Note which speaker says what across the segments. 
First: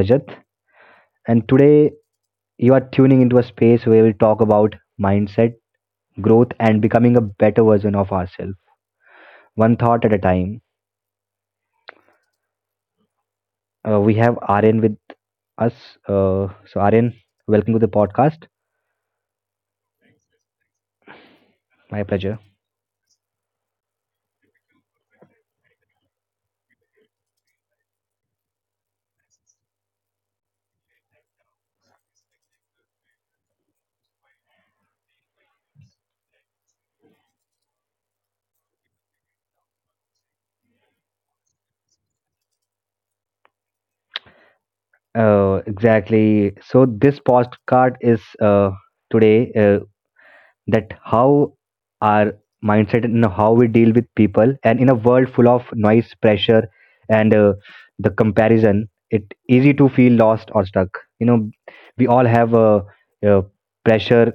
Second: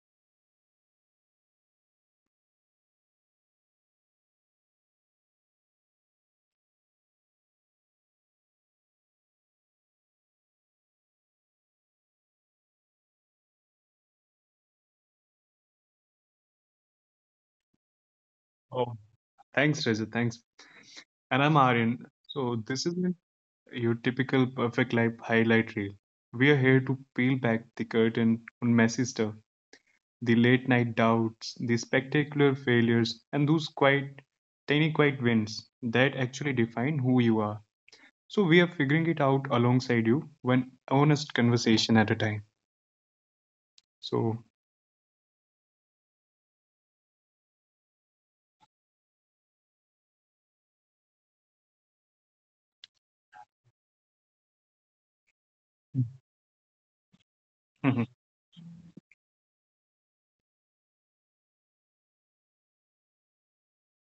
Speaker 1: Rajat, and today you are tuning into a space where we talk about mindset, growth, and becoming a better version of ourselves, one thought at a time. We have Aryan with us. So, Aryan, welcome to the podcast.
Speaker 2: Oh, thanks, Rajat. Thanks. And I'm Aryan.
Speaker 1: My pleasure.
Speaker 2: So, this isn't your typical perfect life highlight reel. We are here to peel back the curtain on messy stuff, the late night doubts, the spectacular failures, and those quite tiny, quiet wins that actually define who you are. So, we are figuring it out alongside you, one honest conversation at a time. So,
Speaker 1: Exactly. So, this podcast is today. That how our mindset and how we deal with people and in a world full of noise pressure and the comparison, it easy to feel lost or stuck, you know, we all have a, uh pressure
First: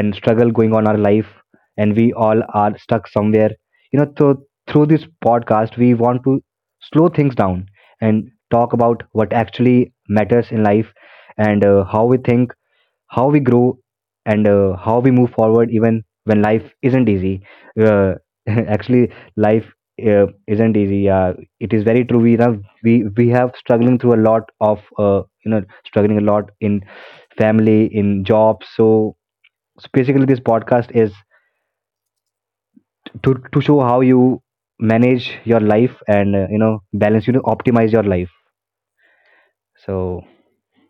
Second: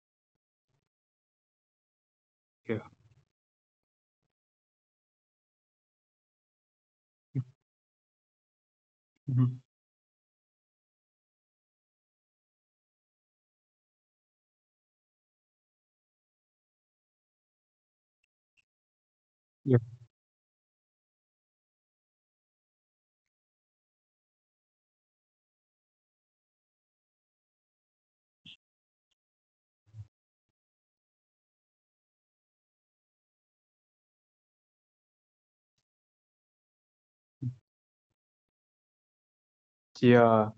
Speaker 1: and struggle going on our life, and we all are
Speaker 2: yeah.
Speaker 1: stuck somewhere, you know. So through this podcast we want to slow things down and talk about what
Speaker 2: Mhm.
Speaker 1: actually matters in life, and how we think, how we grow, and how we move forward even when life isn't easy. uh, Actually life
Speaker 2: Yeah.
Speaker 1: isn't easy, yeah. It is very true. We have struggling through a lot of you know, struggling a lot in family, in jobs, so, so basically this podcast is to show how you manage your life and you know, balance, you know, optimize your life, so
Speaker 2: Yeah.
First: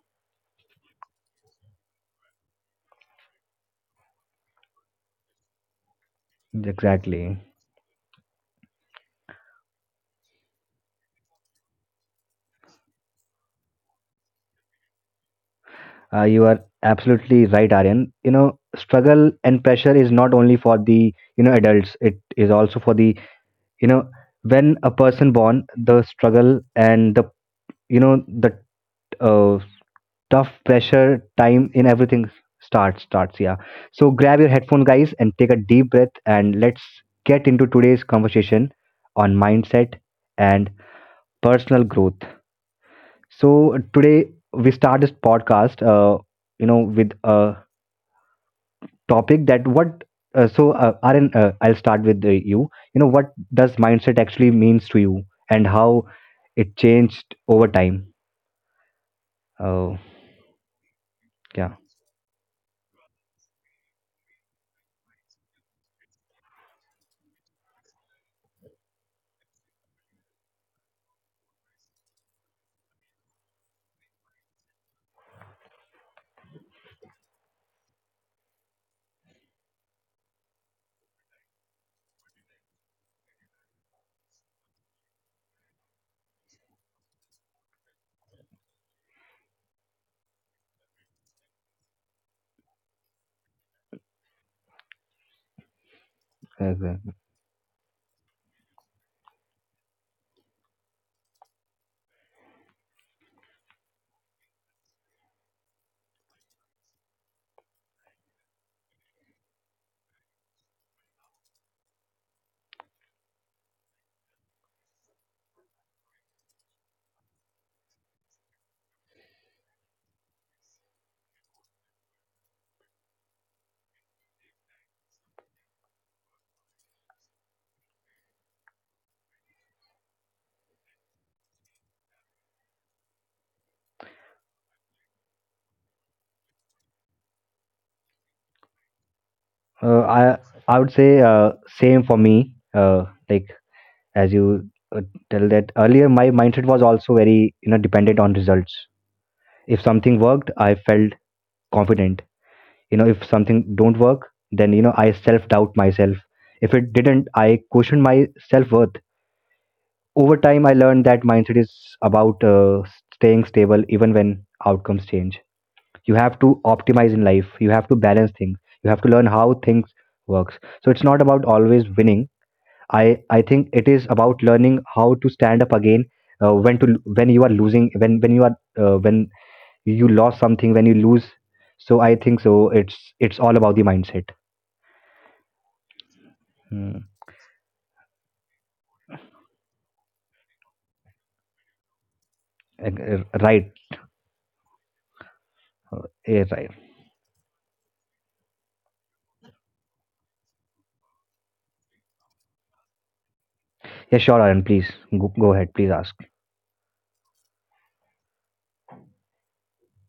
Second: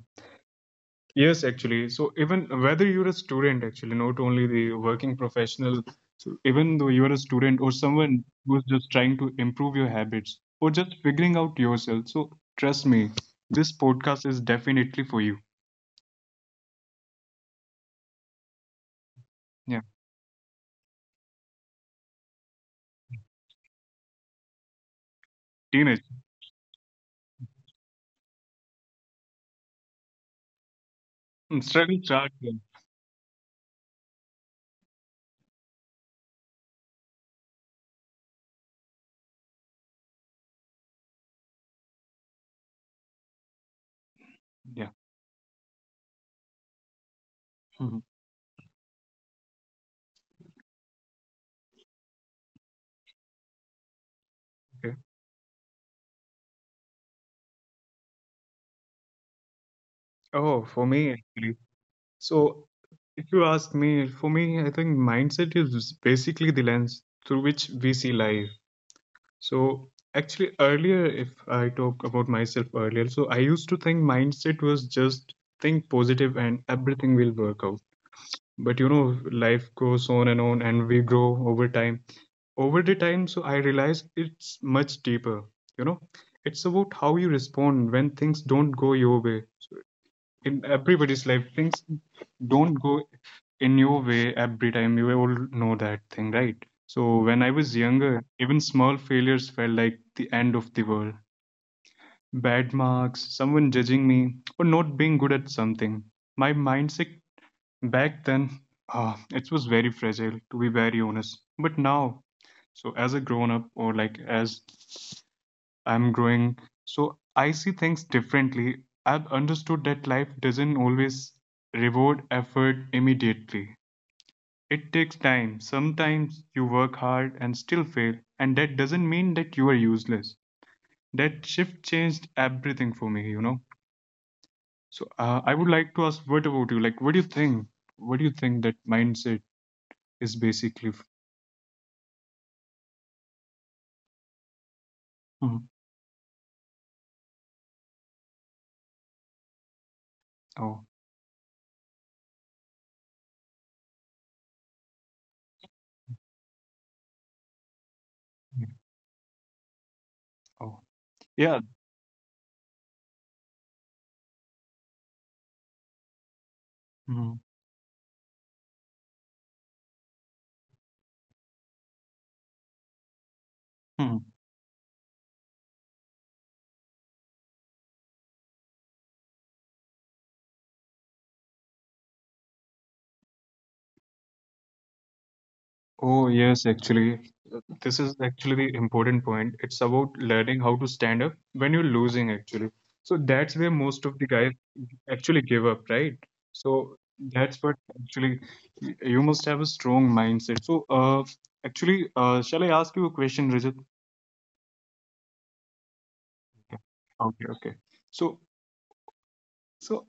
Speaker 2: Yes, actually. So even whether you're a student, actually, not only the working professional, so even though you're a
Speaker 1: exactly.
Speaker 2: student or someone who's just trying to improve your habits or just figuring out yourself, so trust me, this podcast is definitely for you.
Speaker 1: You are absolutely right, Aryan. You know, struggle and
Speaker 2: Yeah,
Speaker 1: pressure is not only for the you know adults. It is also for the you know when a person born, the
Speaker 2: teenage.
Speaker 1: struggle and the you know the uh, tough pressure
Speaker 2: Mm,
Speaker 1: time in
Speaker 2: struggle
Speaker 1: everything
Speaker 2: chart. Yeah.
Speaker 1: starts. Yeah. So grab your headphone, guys, and take a deep breath, and let's get into today's conversation on mindset and personal growth. So today we
Speaker 2: Yeah.
Speaker 1: start this podcast. You know, with a
Speaker 2: Mhm.
Speaker 1: topic that what Aryan, I'll start with you. You know, what does mindset actually means
Speaker 2: Okay.
Speaker 1: to you, and how it changed over time. Uh,
Speaker 2: Oh, for me actually.
Speaker 1: yeah,
Speaker 2: So if you ask me, for me, I think mindset is basically the lens through which we see life. So actually, earlier, if I talk about myself earlier, so I used to think mindset was just think positive and everything will work out. But you know, life goes on, and we grow over time. Over the time, so I realized it's much deeper. You know, it's about how you respond when things don't go your way. In everybody's life, things don't go in your way every time, you all know that thing, right?
Speaker 1: okay.
Speaker 2: So when I was younger, even small failures felt like the end of the world. Bad marks, someone judging me, or not being good at something. My mindset back then, it was very fragile, to be very honest. But now, so as a grown up, or like as I'm growing. So I see things differently. I've understood that life doesn't always reward effort immediately. It takes time. Sometimes you work hard and still fail, and that doesn't mean that you are useless. That shift changed everything for me, you know. So I would like to ask, what about you? Like, what do you think? What do you think that mindset
Speaker 1: uh, uh,
Speaker 2: is
Speaker 1: I I
Speaker 2: basically?
Speaker 1: would say same for me. Like as you tell
Speaker 2: Mhm.
Speaker 1: that earlier, my mindset was also very you know dependent on results. If something worked, I
Speaker 2: Oh,
Speaker 1: felt confident. You know, if something don't work, then you know I self doubt myself. If it didn't, I question my
Speaker 2: yeah.
Speaker 1: self worth. Over time I
Speaker 2: Oh,
Speaker 1: learned that mindset
Speaker 2: yeah.
Speaker 1: is about staying stable even when outcomes change. You have to optimize in life, you have to balance things, you have to learn how things works. So it's not about always winning. I i think it is
Speaker 2: Mhm.
Speaker 1: about learning how to stand up again, when to when you are losing, when you are when you lost something, when you lose. So I think so, it's it's all about the mindset.
Speaker 2: Oh, yes,
Speaker 1: Hmm.
Speaker 2: actually. This is actually the important point. It's about learning how to stand up when you're losing, actually.
Speaker 1: Uh,
Speaker 2: So
Speaker 1: uh,
Speaker 2: that's where
Speaker 1: right.
Speaker 2: most of the guys actually give up,
Speaker 1: Uh,
Speaker 2: right?
Speaker 1: yeah, right.
Speaker 2: So that's what actually, you must have a strong mindset. So, actually, shall I ask you a question, Rajat?
Speaker 1: Yeah, sure, Aaron, please, go ahead, please ask.
Speaker 2: Okay, okay. So, so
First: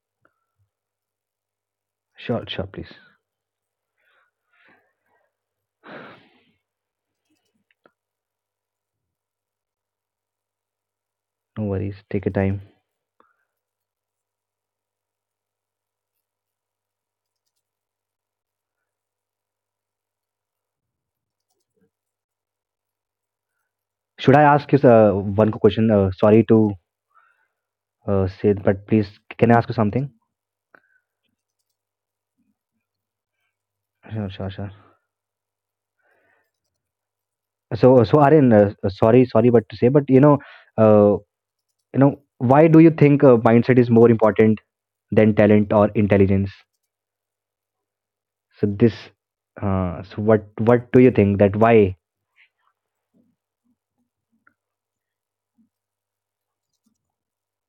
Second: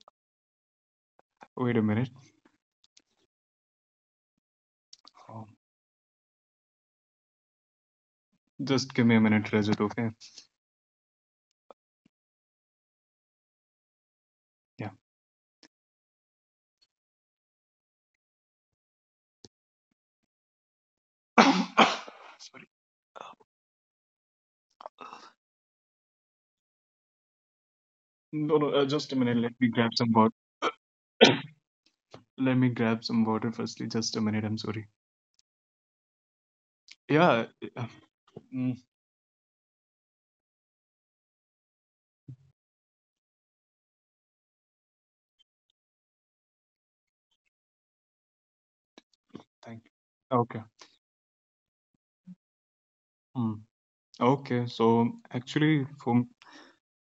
Speaker 2: wait a minute.
Speaker 1: Sure, sure, please.
Speaker 2: Um, Just give me a minute, Rajat, okay?
Speaker 1: No worries. Take your time.
Speaker 2: Yeah. Sorry.
Speaker 1: Should I ask you one quick question? Sorry to say, but please,
Speaker 2: No, no,
Speaker 1: can I
Speaker 2: just
Speaker 1: ask
Speaker 2: a
Speaker 1: you
Speaker 2: minute.
Speaker 1: something?
Speaker 2: Let me grab some water. Let me grab some water
Speaker 1: Sure,
Speaker 2: firstly.
Speaker 1: sure, sure.
Speaker 2: Just a minute. I'm sorry.
Speaker 1: So,
Speaker 2: Yeah.
Speaker 1: so
Speaker 2: uh,
Speaker 1: Aryan, sorry,
Speaker 2: Mm,
Speaker 1: sorry, but to say, but uh, you know, why do you think mindset is more important than talent or intelligence? So this, uh, so
Speaker 2: thank
Speaker 1: what, what
Speaker 2: you.
Speaker 1: do you
Speaker 2: Okay.
Speaker 1: think that why?
Speaker 2: Mm. Okay. So actually, for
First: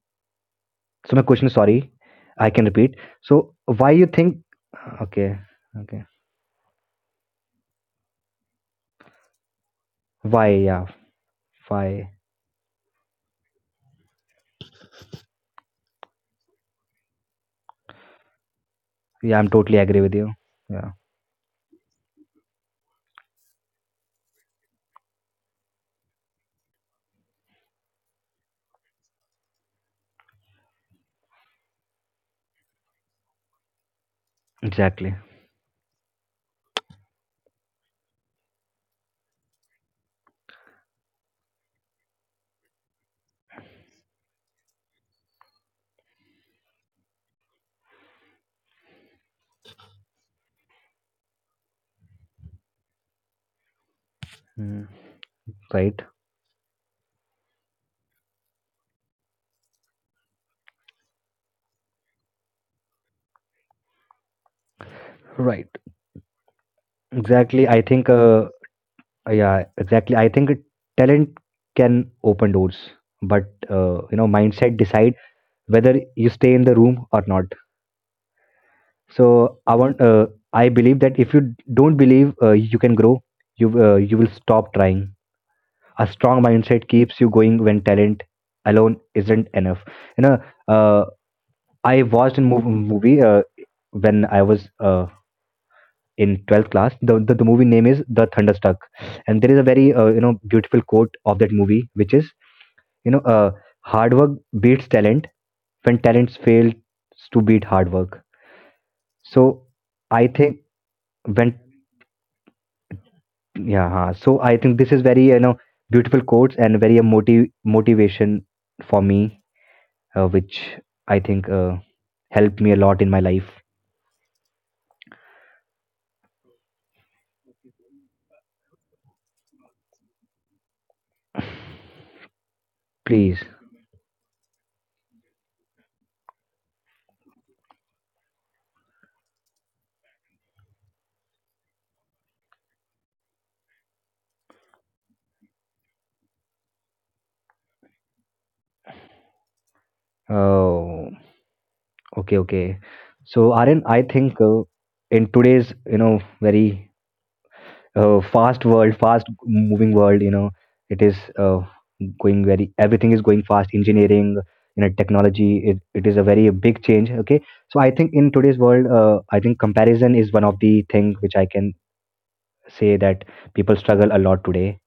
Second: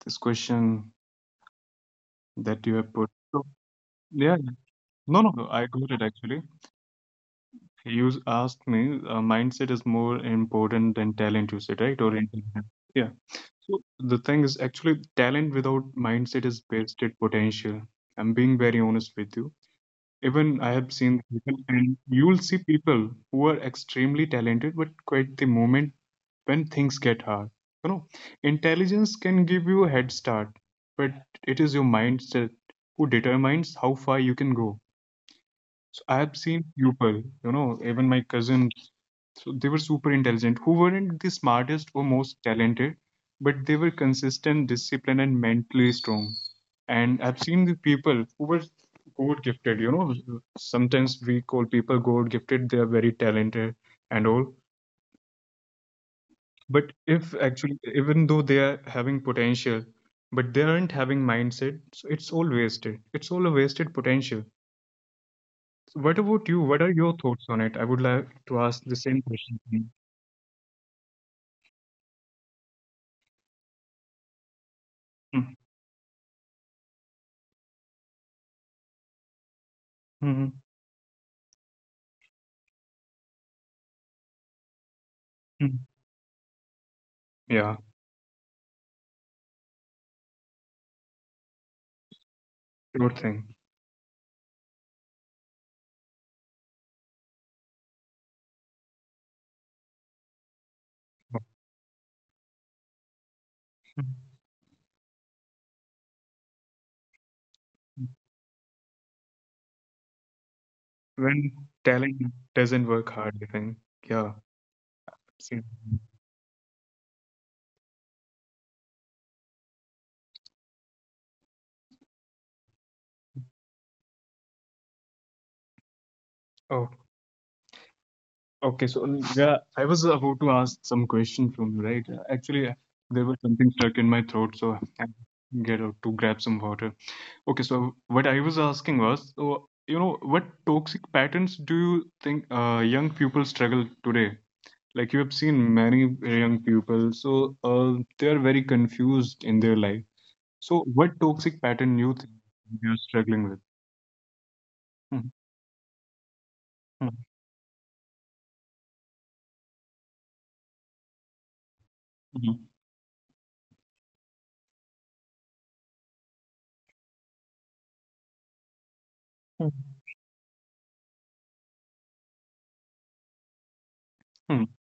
Speaker 2: this question
Speaker 1: So my question, sorry, I can
Speaker 2: that you have
Speaker 1: repeat.
Speaker 2: put, so,
Speaker 1: So why you
Speaker 2: yeah.
Speaker 1: think?
Speaker 2: Yeah.
Speaker 1: uh,
Speaker 2: No, no,
Speaker 1: Okay,
Speaker 2: no. I got it
Speaker 1: okay.
Speaker 2: actually. Asked me, mindset is more
Speaker 1: Why? Yeah,
Speaker 2: important than talent. You said, right?
Speaker 1: why?
Speaker 2: Or intelligence? Yeah. So the thing is actually talent without mindset is wasted potential. I'm being very honest with
Speaker 1: Yeah, I'm
Speaker 2: you.
Speaker 1: totally agree with you.
Speaker 2: Even I
Speaker 1: Yeah,
Speaker 2: have seen people, and you'll see people who are extremely talented, but quite the moment when things get hard, you know, intelligence can give you a head start, but it is your mindset who determines how far you can go.
Speaker 1: exactly.
Speaker 2: So I have seen people, you know, even my cousins. So they were super intelligent, who weren't the smartest or most talented, but they were consistent, disciplined, and mentally strong. And I've seen the people who were god gifted, you know. Sometimes we call people god gifted. They are very talented and all,
Speaker 1: Mm. Right,
Speaker 2: but if actually, even though they are having potential, but they aren't having mindset, so it's all wasted. It's all a wasted potential.
Speaker 1: right,
Speaker 2: So what about you? What are your thoughts on
Speaker 1: exactly,
Speaker 2: it?
Speaker 1: i
Speaker 2: I would
Speaker 1: think
Speaker 2: like
Speaker 1: uh,
Speaker 2: to ask the same question
Speaker 1: yeah
Speaker 2: to you.
Speaker 1: exactly i think talent can open doors, but you know, mindset decide
Speaker 2: Mm,
Speaker 1: whether you stay in the room or not. So i want uh,
Speaker 2: mm,
Speaker 1: I believe that if you don't believe you can grow, you will stop trying.
Speaker 2: mm.
Speaker 1: A strong mindset keeps you going
Speaker 2: Yeah,
Speaker 1: when talent alone isn't enough, you know. Uh, i watched a mov-
Speaker 2: sure
Speaker 1: movie
Speaker 2: thing.
Speaker 1: when I was in 12th class. The movie name is the Thunderstruck, and there is a very you know, beautiful quote of that movie, which is, you know, hard work beats talent when talents fails to beat hard
Speaker 2: Mm.
Speaker 1: work. So I think when
Speaker 2: When talent doesn't work hard, I think.
Speaker 1: Yeah, huh. So
Speaker 2: Yeah,
Speaker 1: I think this is very you know
Speaker 2: same.
Speaker 1: beautiful quotes and very a motivation for me, which I think helped me a lot in my life.
Speaker 2: Oh, okay. So yeah, I was about to ask some question from you, right? Actually, there was
Speaker 1: Please.
Speaker 2: something stuck in my throat, so I had to get out to grab some water. Okay, so what I was asking was, so, you know, what toxic patterns do you think young people struggle today? Like you have seen many young people, so they are very confused in their life. So
Speaker 1: Oh,
Speaker 2: what toxic pattern you think
Speaker 1: okay, okay.
Speaker 2: they are
Speaker 1: So,
Speaker 2: struggling with?
Speaker 1: Aryan, I think in
Speaker 2: Hmm,
Speaker 1: today's, you know, very
Speaker 2: hmm,
Speaker 1: fast world, fast moving world, you know, it is going very,
Speaker 2: hmm,
Speaker 1: everything is going fast. Engineering, you know, technology, it is a very big change. Okay. So, I think in today's world, I think
Speaker 2: hmm,
Speaker 1: comparison is one of the thing which I can say that people struggle a lot
Speaker 2: hmm,
Speaker 1: today.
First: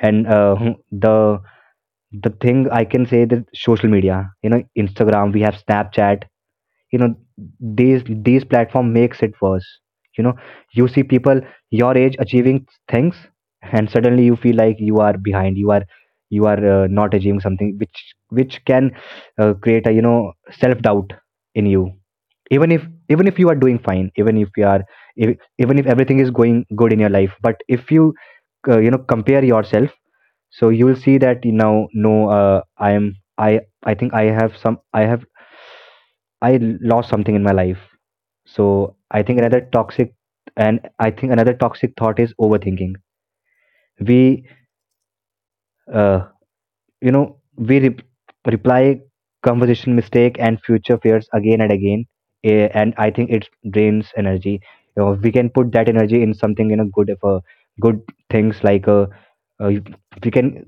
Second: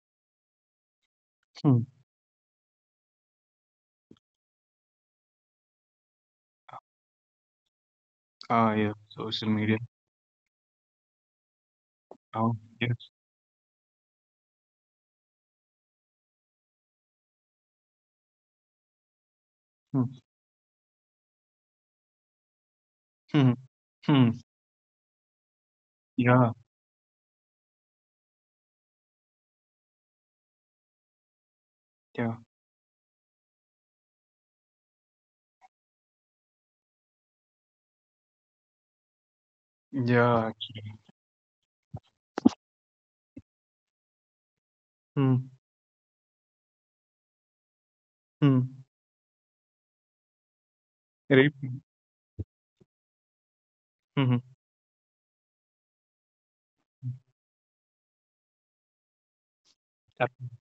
Speaker 1: And hmm, the
Speaker 2: hmm.
Speaker 1: the thing I can say that social media, you know, Instagram, we have Snapchat, you know, these
Speaker 2: Ah, yeah,
Speaker 1: platform makes it
Speaker 2: social
Speaker 1: worse,
Speaker 2: media.
Speaker 1: you know. You see people your age
Speaker 2: Oh,
Speaker 1: achieving
Speaker 2: yes.
Speaker 1: things, and suddenly you feel like you are behind, you are, you are not achieving something, which can create a you
Speaker 2: Hmm,
Speaker 1: know self doubt in you, even if, even if you
Speaker 2: hmm,
Speaker 1: are doing fine,
Speaker 2: hmm.
Speaker 1: even if you are, if, even if everything is
Speaker 2: Yeah,
Speaker 1: going good in your life, but if you you know, compare yourself, so you will see that you know, no,
Speaker 2: yeah,
Speaker 1: I am, i I think I have some, I have I lost something in my life. So I think another toxic
Speaker 2: yeah.
Speaker 1: And I think another toxic thought is overthinking. We,
Speaker 2: Hmm,
Speaker 1: uh, you know, we re-
Speaker 2: hmm.
Speaker 1: reply conversation mistake and future fears
Speaker 2: Rape.
Speaker 1: again and again, eh, and I think it drains
Speaker 2: Hmm, hmm.
Speaker 1: energy. You know, we can put that energy in something you know good for good things, like, uh,
Speaker 2: Yeah.
Speaker 1: we can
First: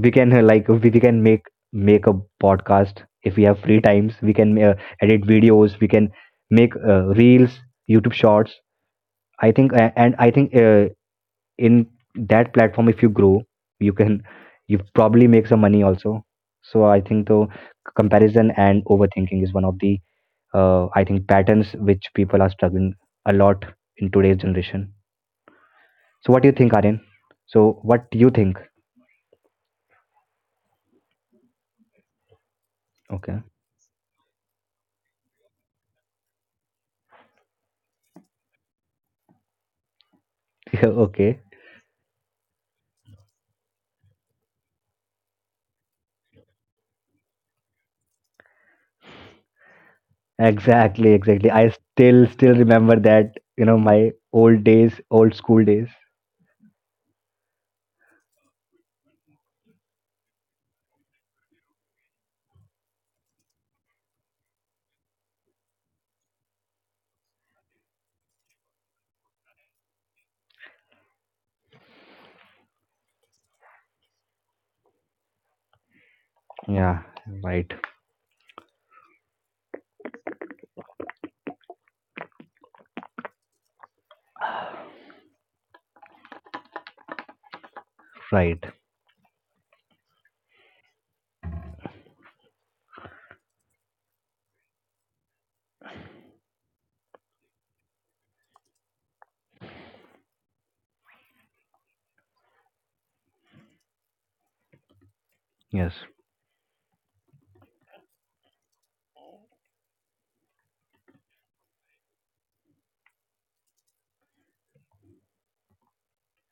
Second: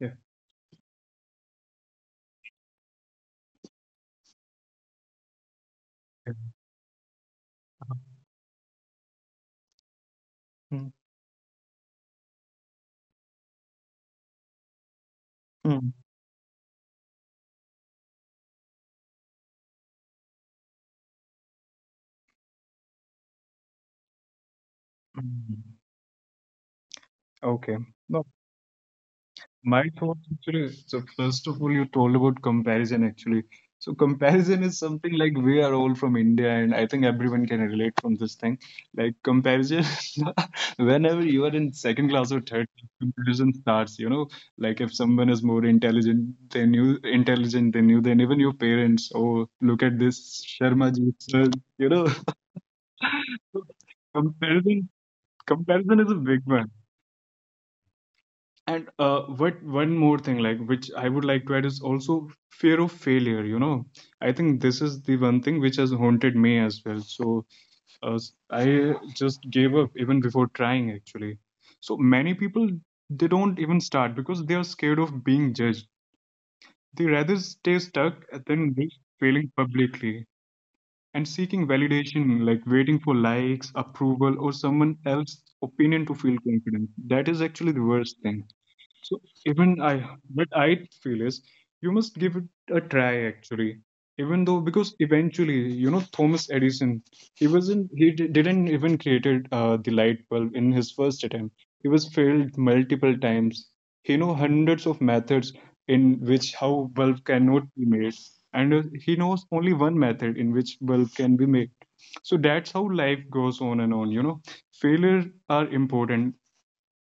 Speaker 2: Yeah.
Speaker 1: can like, we can make a podcast. If we have free times, we can edit videos, we can make reels, YouTube shorts. I think and I think
Speaker 2: Hmm,
Speaker 1: in that platform, if you grow, you can, you probably make some money
Speaker 2: hmm,
Speaker 1: also. So I think the comparison and overthinking is one of the I think patterns which people are struggling a lot in today's generation.
Speaker 2: hmm.
Speaker 1: So what do you think, Aryan, so
Speaker 2: Okay.
Speaker 1: what
Speaker 2: No,
Speaker 1: do you think?
Speaker 2: my thoughts actually, so first of all, you told about comparison
Speaker 1: Okay.
Speaker 2: actually. So comparison is something like we are all from India, and I think everyone can relate from this thing. Like comparison, whenever
Speaker 1: Okay.
Speaker 2: you are in second class or third, comparison starts, you know, like if someone is more intelligent than you, then even your parents, oh, look at this Sharma
Speaker 1: Exactly,
Speaker 2: ji, sir,
Speaker 1: exactly. I
Speaker 2: you know.
Speaker 1: still still remember that,
Speaker 2: So
Speaker 1: you know, my old
Speaker 2: comparison,
Speaker 1: days, old school days.
Speaker 2: comparison is a big one. And what one more thing, like which I would like to add is also fear of failure. You know, I think this is the one thing which has haunted me as well. So I just gave up even before trying actually. So many people, they don't even start because they are scared of being judged.
Speaker 1: Yeah,
Speaker 2: They rather
Speaker 1: right,
Speaker 2: stay stuck than risk failing publicly, and seeking validation, like waiting for likes, approval, or someone else's opinion to feel confident. That is actually the worst thing.
Speaker 1: right.
Speaker 2: So even I, what I feel is you must give it a try actually. Even though, because eventually, you know, Thomas Edison, he wasn't, he didn't even created the light bulb in his first attempt. He was failed multiple times. He know hundreds of methods in
Speaker 1: Yes.
Speaker 2: which how bulb cannot be made, and he knows only one method in which bulb can be made. So that's how life goes on and on. You know, failure are important,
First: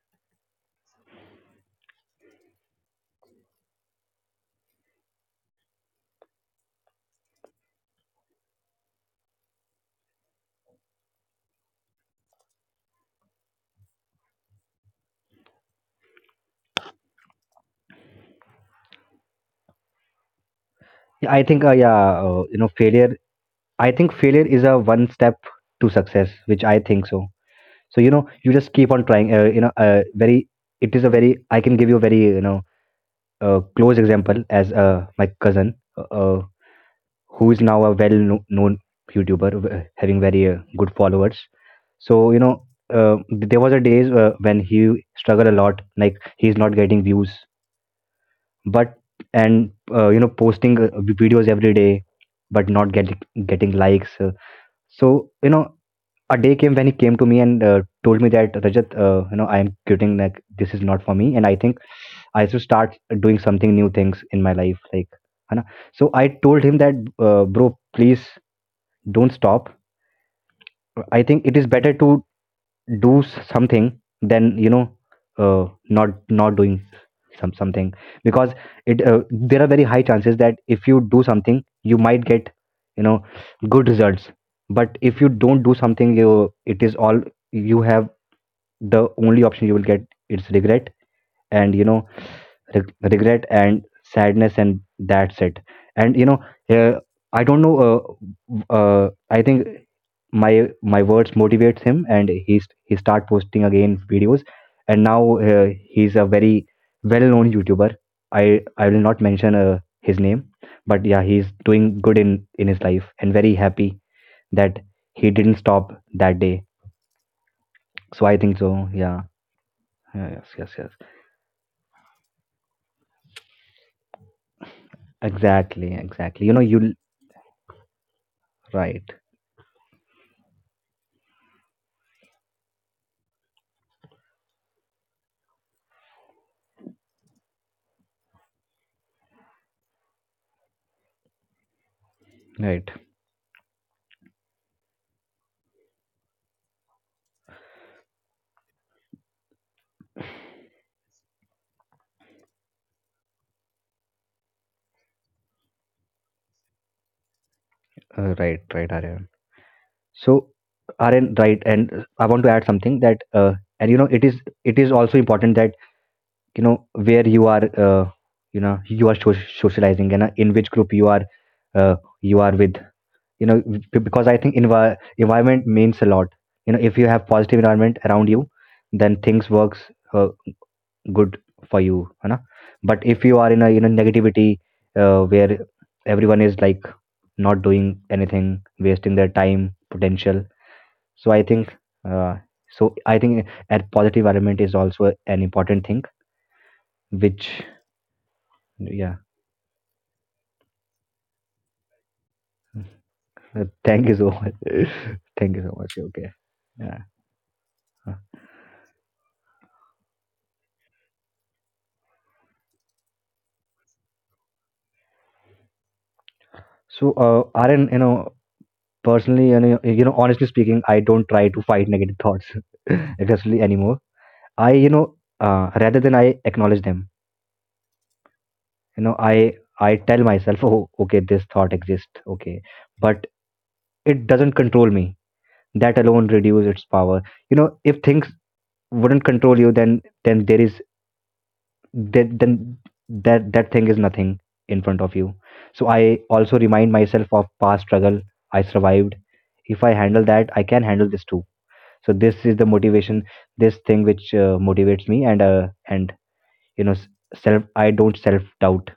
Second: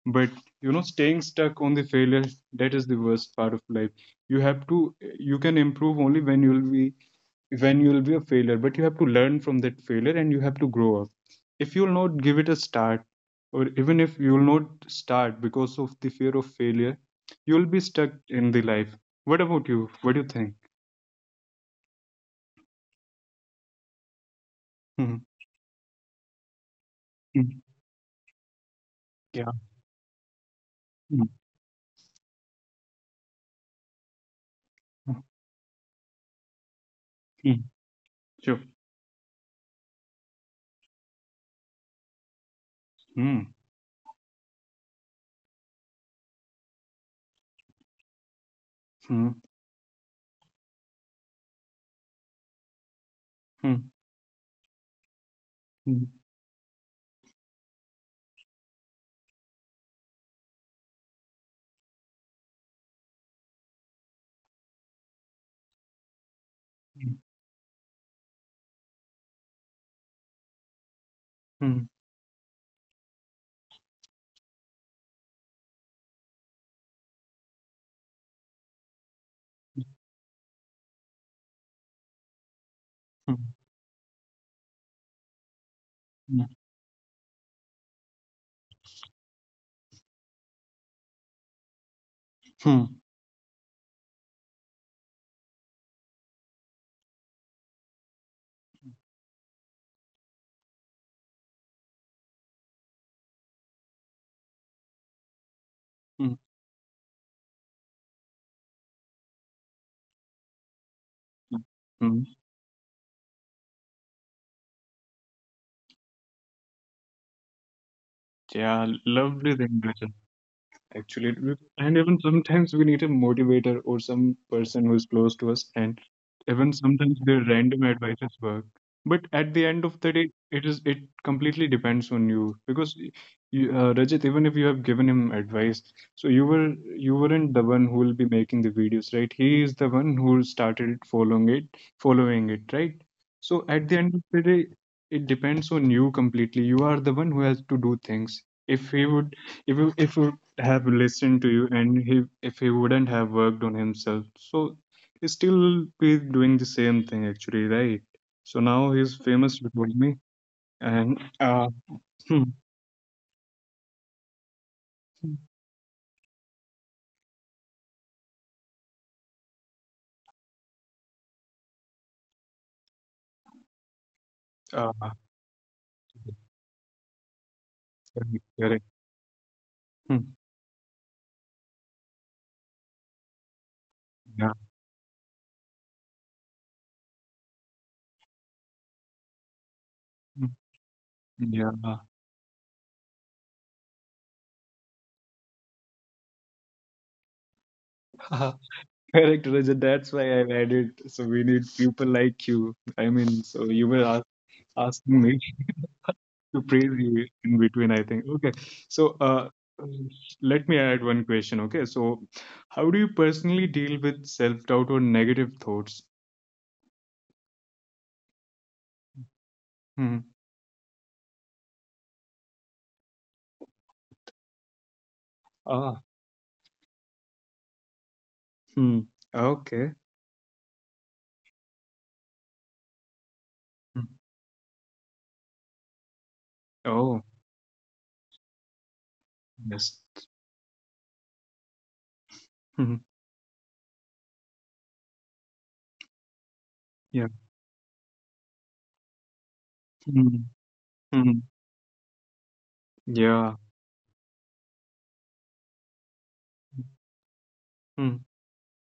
Speaker 2: but you know staying stuck on the failure, that is the worst part of life. You have to, you can improve only when you'll be, when you'll be a failure, but you have to learn from that failure and you have to grow up. If you'll not give it a start, or even if you'll not start because of the fear of failure, you'll be stuck in the life. What about you? What do you think?
Speaker 1: Yeah, I think you know, failure, I think failure is a one
Speaker 2: Hmm.
Speaker 1: step to success, which I think so.
Speaker 2: Hmm.
Speaker 1: So, you know, you just keep on trying,
Speaker 2: Yeah.
Speaker 1: you know, very, it is a
Speaker 2: Hmm.
Speaker 1: very, I can give you a very, you know, close example as my cousin. Who is
Speaker 2: Hmm.
Speaker 1: now a well kno-
Speaker 2: Sure.
Speaker 1: known YouTuber, w- having very good followers. So you know,
Speaker 2: Hmm.
Speaker 1: there was a days when he struggled a lot, like he's not getting views, but
Speaker 2: Hmm.
Speaker 1: and you know, posting videos every day, but not getting, getting
Speaker 2: Hmm.
Speaker 1: likes. So you know,
Speaker 2: Hmm.
Speaker 1: a day came when he came to me and told me that Rajat, you know, I am quitting. Like this is not for me, and I think I should start doing something new things in my life, like. है ना? So I told him that, bro, please don't stop. I think it is
Speaker 2: Hmm.
Speaker 1: better to do something than you know not, not doing some something, because it there are very high chances that if you do something you might get you know
Speaker 2: Hmm.
Speaker 1: good results, but if you don't do something, you,
Speaker 2: Hmm.
Speaker 1: it is all, you have, the only option you will get is regret, and you know,
Speaker 2: Hmm.
Speaker 1: regret and sadness, and that's it. And you know, uh, I don't know, I think my, my words motivates him, and he's, he start posting again videos. And now he's a
Speaker 2: Hmm.
Speaker 1: very well known YouTuber. I i will not mention his name, but yeah, he's doing good
Speaker 2: Hmm.
Speaker 1: in his life, and very happy that he didn't stop that day. So I think so.
Speaker 2: Yeah,
Speaker 1: Yeah.
Speaker 2: lovely thing to say.
Speaker 1: Yeah, yes, yes, yes,
Speaker 2: Actually, and even sometimes we need a motivator or some person who's close to us,
Speaker 1: exactly,
Speaker 2: and
Speaker 1: exactly. You know,
Speaker 2: even
Speaker 1: you
Speaker 2: sometimes their random advices work,
Speaker 1: right,
Speaker 2: but at the end of the day, it is, it completely depends on you because you, Rajit, even if you have given him advice, so you weren't the one who will be making the videos, right? He is the one who started following it,
Speaker 1: right.
Speaker 2: right? So at the end of the day, it depends on you completely. You are the one who has to do things. If he would, if if you have listened to you, and he, if he wouldn't have worked on himself, so he still be doing the same thing actually, right?
Speaker 1: Right,
Speaker 2: So now
Speaker 1: right,
Speaker 2: he's
Speaker 1: Aryan.
Speaker 2: famous before me.
Speaker 1: So,
Speaker 2: And
Speaker 1: Aryan, right, and I want
Speaker 2: hmm,
Speaker 1: to add something that, and you know, it is, it is also important that you know where you are, you know, you are socializing and in which group uh, you are with, you know, because I think
Speaker 2: uh
Speaker 1: environment means a lot. You know, if you have positive environment around
Speaker 2: correct,
Speaker 1: you,
Speaker 2: correct.
Speaker 1: then things works uh,
Speaker 2: Hmm,
Speaker 1: good for you, you know. But if you are in a you know
Speaker 2: yeah.
Speaker 1: negativity, where everyone is like not doing anything, wasting their time, potential.
Speaker 2: Hmm,
Speaker 1: So I
Speaker 2: yeah.
Speaker 1: think, uh, so I think a positive environment is also an important thing. Which, yeah,
Speaker 2: Correct, Rajat. That's why I've added, so we need people like you. I mean, so
Speaker 1: Thank you so much.
Speaker 2: asking me
Speaker 1: Thank you so much. Okay,
Speaker 2: to praise
Speaker 1: yeah.
Speaker 2: you in between, I
Speaker 1: Uh,
Speaker 2: think. Okay. So, let me add one question. Okay. So, how do you personally deal with self doubt or negative thoughts?
Speaker 1: So, Aaron, you know, personally, you know,
Speaker 2: Hmm.
Speaker 1: honestly speaking, I don't try to fight negative thoughts aggressively anymore. I, you know, uh, rather
Speaker 2: Ah,
Speaker 1: than I acknowledge them,
Speaker 2: hmm.
Speaker 1: you know, I
Speaker 2: Okay.
Speaker 1: I tell myself, oh, okay, this thought exists, okay, but
Speaker 2: Hmm.
Speaker 1: it doesn't control me. That alone reduces its
Speaker 2: Oh,
Speaker 1: power. You know, if things wouldn't control you,
Speaker 2: yes.
Speaker 1: then there is, then
Speaker 2: Hmm.
Speaker 1: that thing is nothing in front of you. So I also remind
Speaker 2: Yeah.
Speaker 1: myself of past struggle. I survived. If I handle
Speaker 2: Hmm.
Speaker 1: that, I can handle this
Speaker 2: Hmm.
Speaker 1: too. So this is the motivation,
Speaker 2: Yeah.
Speaker 1: this thing which motivates me, and you know, self, I
Speaker 2: Hmm.
Speaker 1: don't self doubt.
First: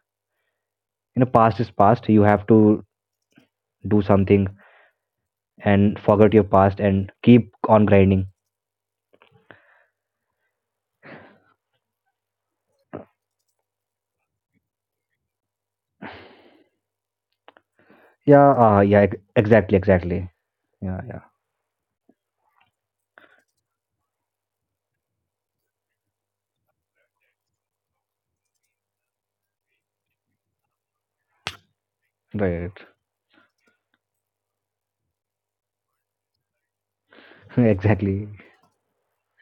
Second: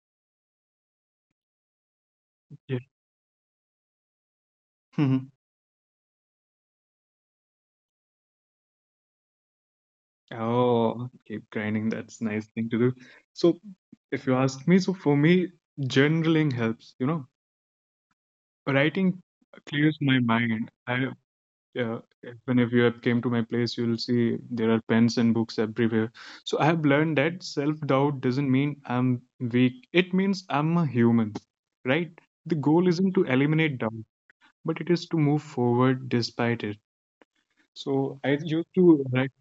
Speaker 1: You know, past is past, you have
Speaker 2: Yeah.
Speaker 1: to do something
Speaker 2: Hmm.
Speaker 1: and forget your past and keep on grinding.
Speaker 2: Oh, keep grinding. That's nice thing to do. So, if you ask me, so for me, journaling helps, you know,
Speaker 1: yeah uh, yeah ex-
Speaker 2: writing
Speaker 1: exactly
Speaker 2: clears my
Speaker 1: exactly
Speaker 2: mind.
Speaker 1: Yeah,
Speaker 2: I.
Speaker 1: yeah,
Speaker 2: Yeah, whenever you have came to my place, you'll see there are pens and books everywhere. So I have learned that self-doubt doesn't mean I'm weak. It means I'm a human, right? The
Speaker 1: right.
Speaker 2: goal isn't to eliminate doubt, but it is to move forward despite it. So
Speaker 1: Exactly,
Speaker 2: I used to write,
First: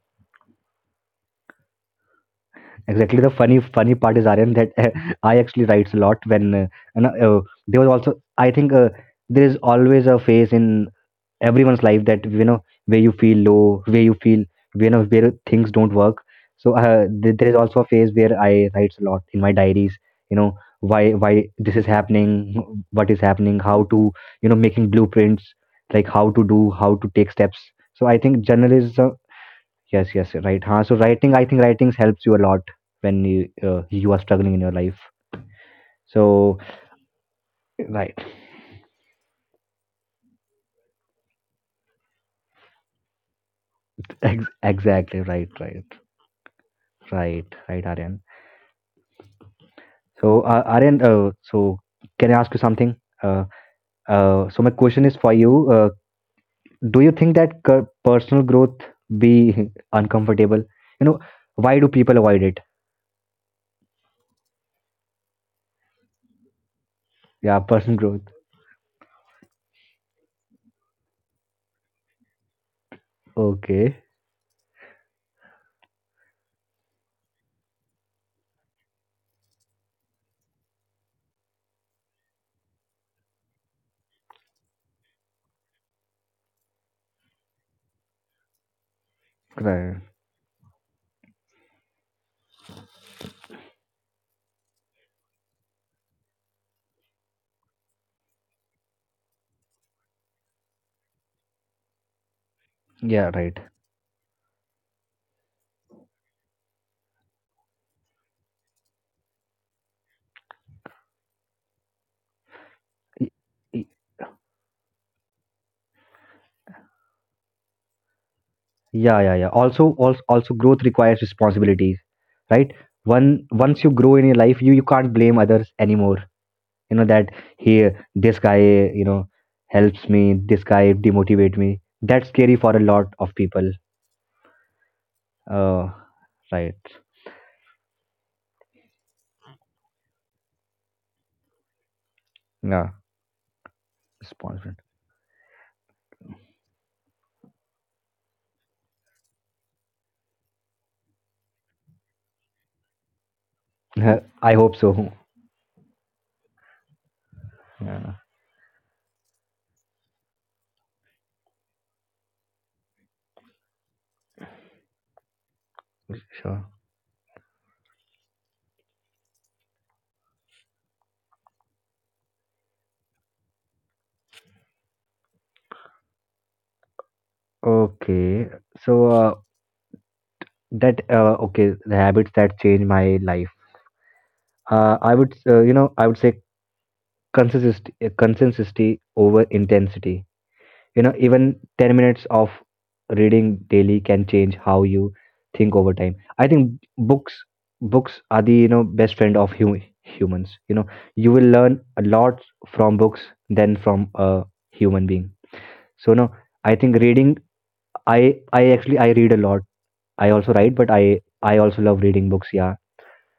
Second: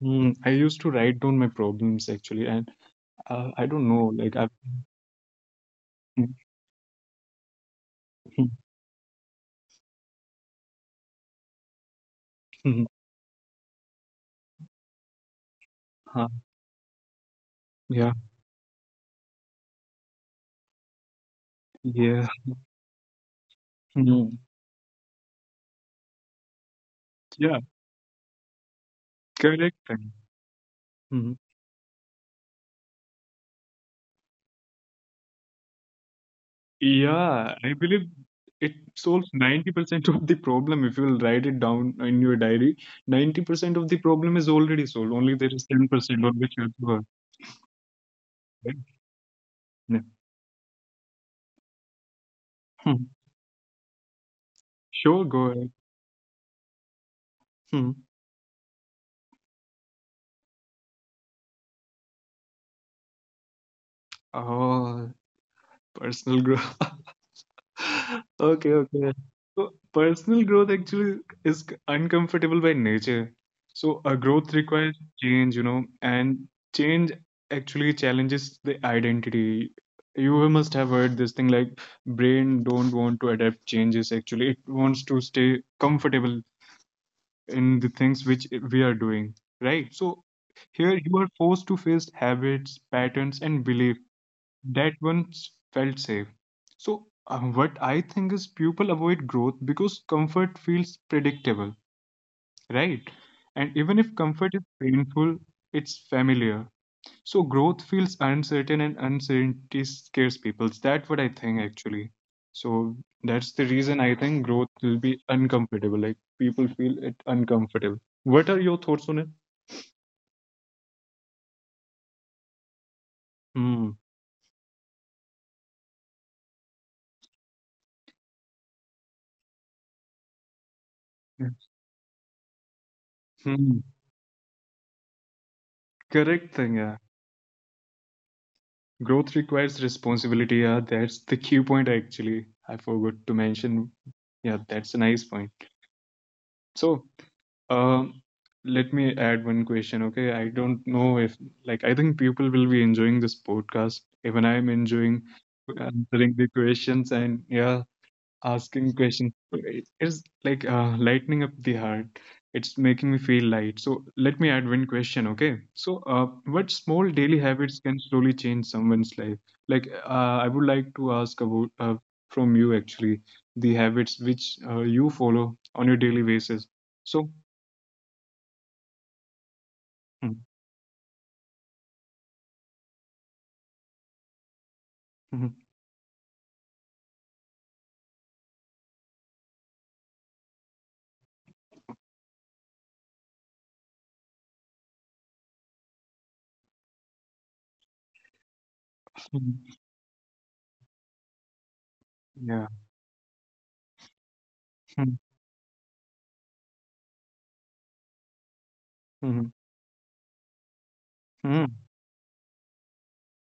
Speaker 2: I used to write down my problems actually, and
Speaker 1: exactly. The funny,
Speaker 2: I don't
Speaker 1: funny
Speaker 2: know,
Speaker 1: part is
Speaker 2: like I've,
Speaker 1: Aryan that I actually writes a lot when and, uh, there was also, I think, there is always a phase in everyone's life, that you know, where you feel low, where you feel, you know, where things don't work.
Speaker 2: huh,
Speaker 1: So there is also a phase
Speaker 2: yeah,
Speaker 1: where I writes a lot in my diaries. You know, why this is
Speaker 2: yeah,
Speaker 1: happening, what is happening, how to,
Speaker 2: mm,
Speaker 1: you know, making blueprints, like how to do, how to take
Speaker 2: yeah,
Speaker 1: steps. So I think journalism.
Speaker 2: correct thing.
Speaker 1: Yes, yes, right. Huh? So writing, I think writings helps you a lot when you are struggling in your life. So
Speaker 2: Yeah, I believe
Speaker 1: right,
Speaker 2: it solves 90% of the problem if you will write it down in your diary. 90% of the problem is already solved,
Speaker 1: exactly,
Speaker 2: only
Speaker 1: right,
Speaker 2: there is
Speaker 1: right,
Speaker 2: 10% on which you have to work,
Speaker 1: right, right, Aryan.
Speaker 2: right? Yeah.
Speaker 1: So Aryan, so can I ask you something?
Speaker 2: Hmm.
Speaker 1: Uh, so my question is
Speaker 2: Sure,
Speaker 1: for
Speaker 2: go
Speaker 1: you.
Speaker 2: ahead.
Speaker 1: Do you think that
Speaker 2: Hmm.
Speaker 1: personal growth be uncomfortable? You know, why do people avoid it?
Speaker 2: Oh, personal growth.
Speaker 1: Yeah, personal growth.
Speaker 2: Okay, okay. So personal growth actually is uncomfortable by nature. So
Speaker 1: Okay.
Speaker 2: a growth requires change, you know, and change actually challenges the identity. You must have heard this thing, like brain don't want to adapt changes actually. It wants to stay comfortable in the things which we are doing, right?
Speaker 1: Right.
Speaker 2: So here you are forced to face habits, patterns, and belief that one felt safe. So, what I think is people avoid growth because comfort feels predictable, right?
Speaker 1: Yeah, right.
Speaker 2: And even if comfort is painful, it's familiar. So, growth feels uncertain and uncertainty scares people. That's what I think actually. So, that's the reason I think growth will be uncomfortable. Like, people feel it uncomfortable. What are your thoughts on
Speaker 1: Yeah,
Speaker 2: it?
Speaker 1: yeah, yeah, also growth requires responsibilities, right? One once you
Speaker 2: Hmm.
Speaker 1: grow in your life, you can't blame others anymore. You know that, here, this guy, you know, helps me, this guy demotivate me, that's scary for a lot of people.
Speaker 2: Hmm.
Speaker 1: uh
Speaker 2: Correct thing,
Speaker 1: right.
Speaker 2: yeah. Growth requires responsibility. Yeah, that's the key point actually. I
Speaker 1: Yeah,
Speaker 2: forgot to mention. Yeah,
Speaker 1: responsibility.
Speaker 2: that's a nice point. So, um, let me add one question. Okay, I don't know if like I think people will be enjoying this podcast. Even
Speaker 1: I
Speaker 2: I'm
Speaker 1: hope so.
Speaker 2: enjoying answering the questions, and yeah,
Speaker 1: Yeah,
Speaker 2: asking question. It is like lightening up the heart. It's making me feel light. So let me add one question, okay? So what
Speaker 1: sure.
Speaker 2: small daily habits can slowly change someone's life? Like I would like to ask about from you actually the habits which you follow on your daily basis. So,
Speaker 1: Okay, so
Speaker 2: mm,
Speaker 1: that okay, the habits that change my life, I would,
Speaker 2: mhm,
Speaker 1: you know, I would say consistency, consistency over intensity. You know, even 10 minutes of reading daily can change how you think over time. I think books, books are the, you know, best friend of
Speaker 2: mhm,
Speaker 1: humans. You know, you will learn a lot
Speaker 2: yeah.
Speaker 1: from books than from a human
Speaker 2: Mm,
Speaker 1: being. So no, I think reading, I actually, I read a
Speaker 2: mhm,
Speaker 1: lot. I also write, but I
Speaker 2: mm,
Speaker 1: also love reading books. Yeah,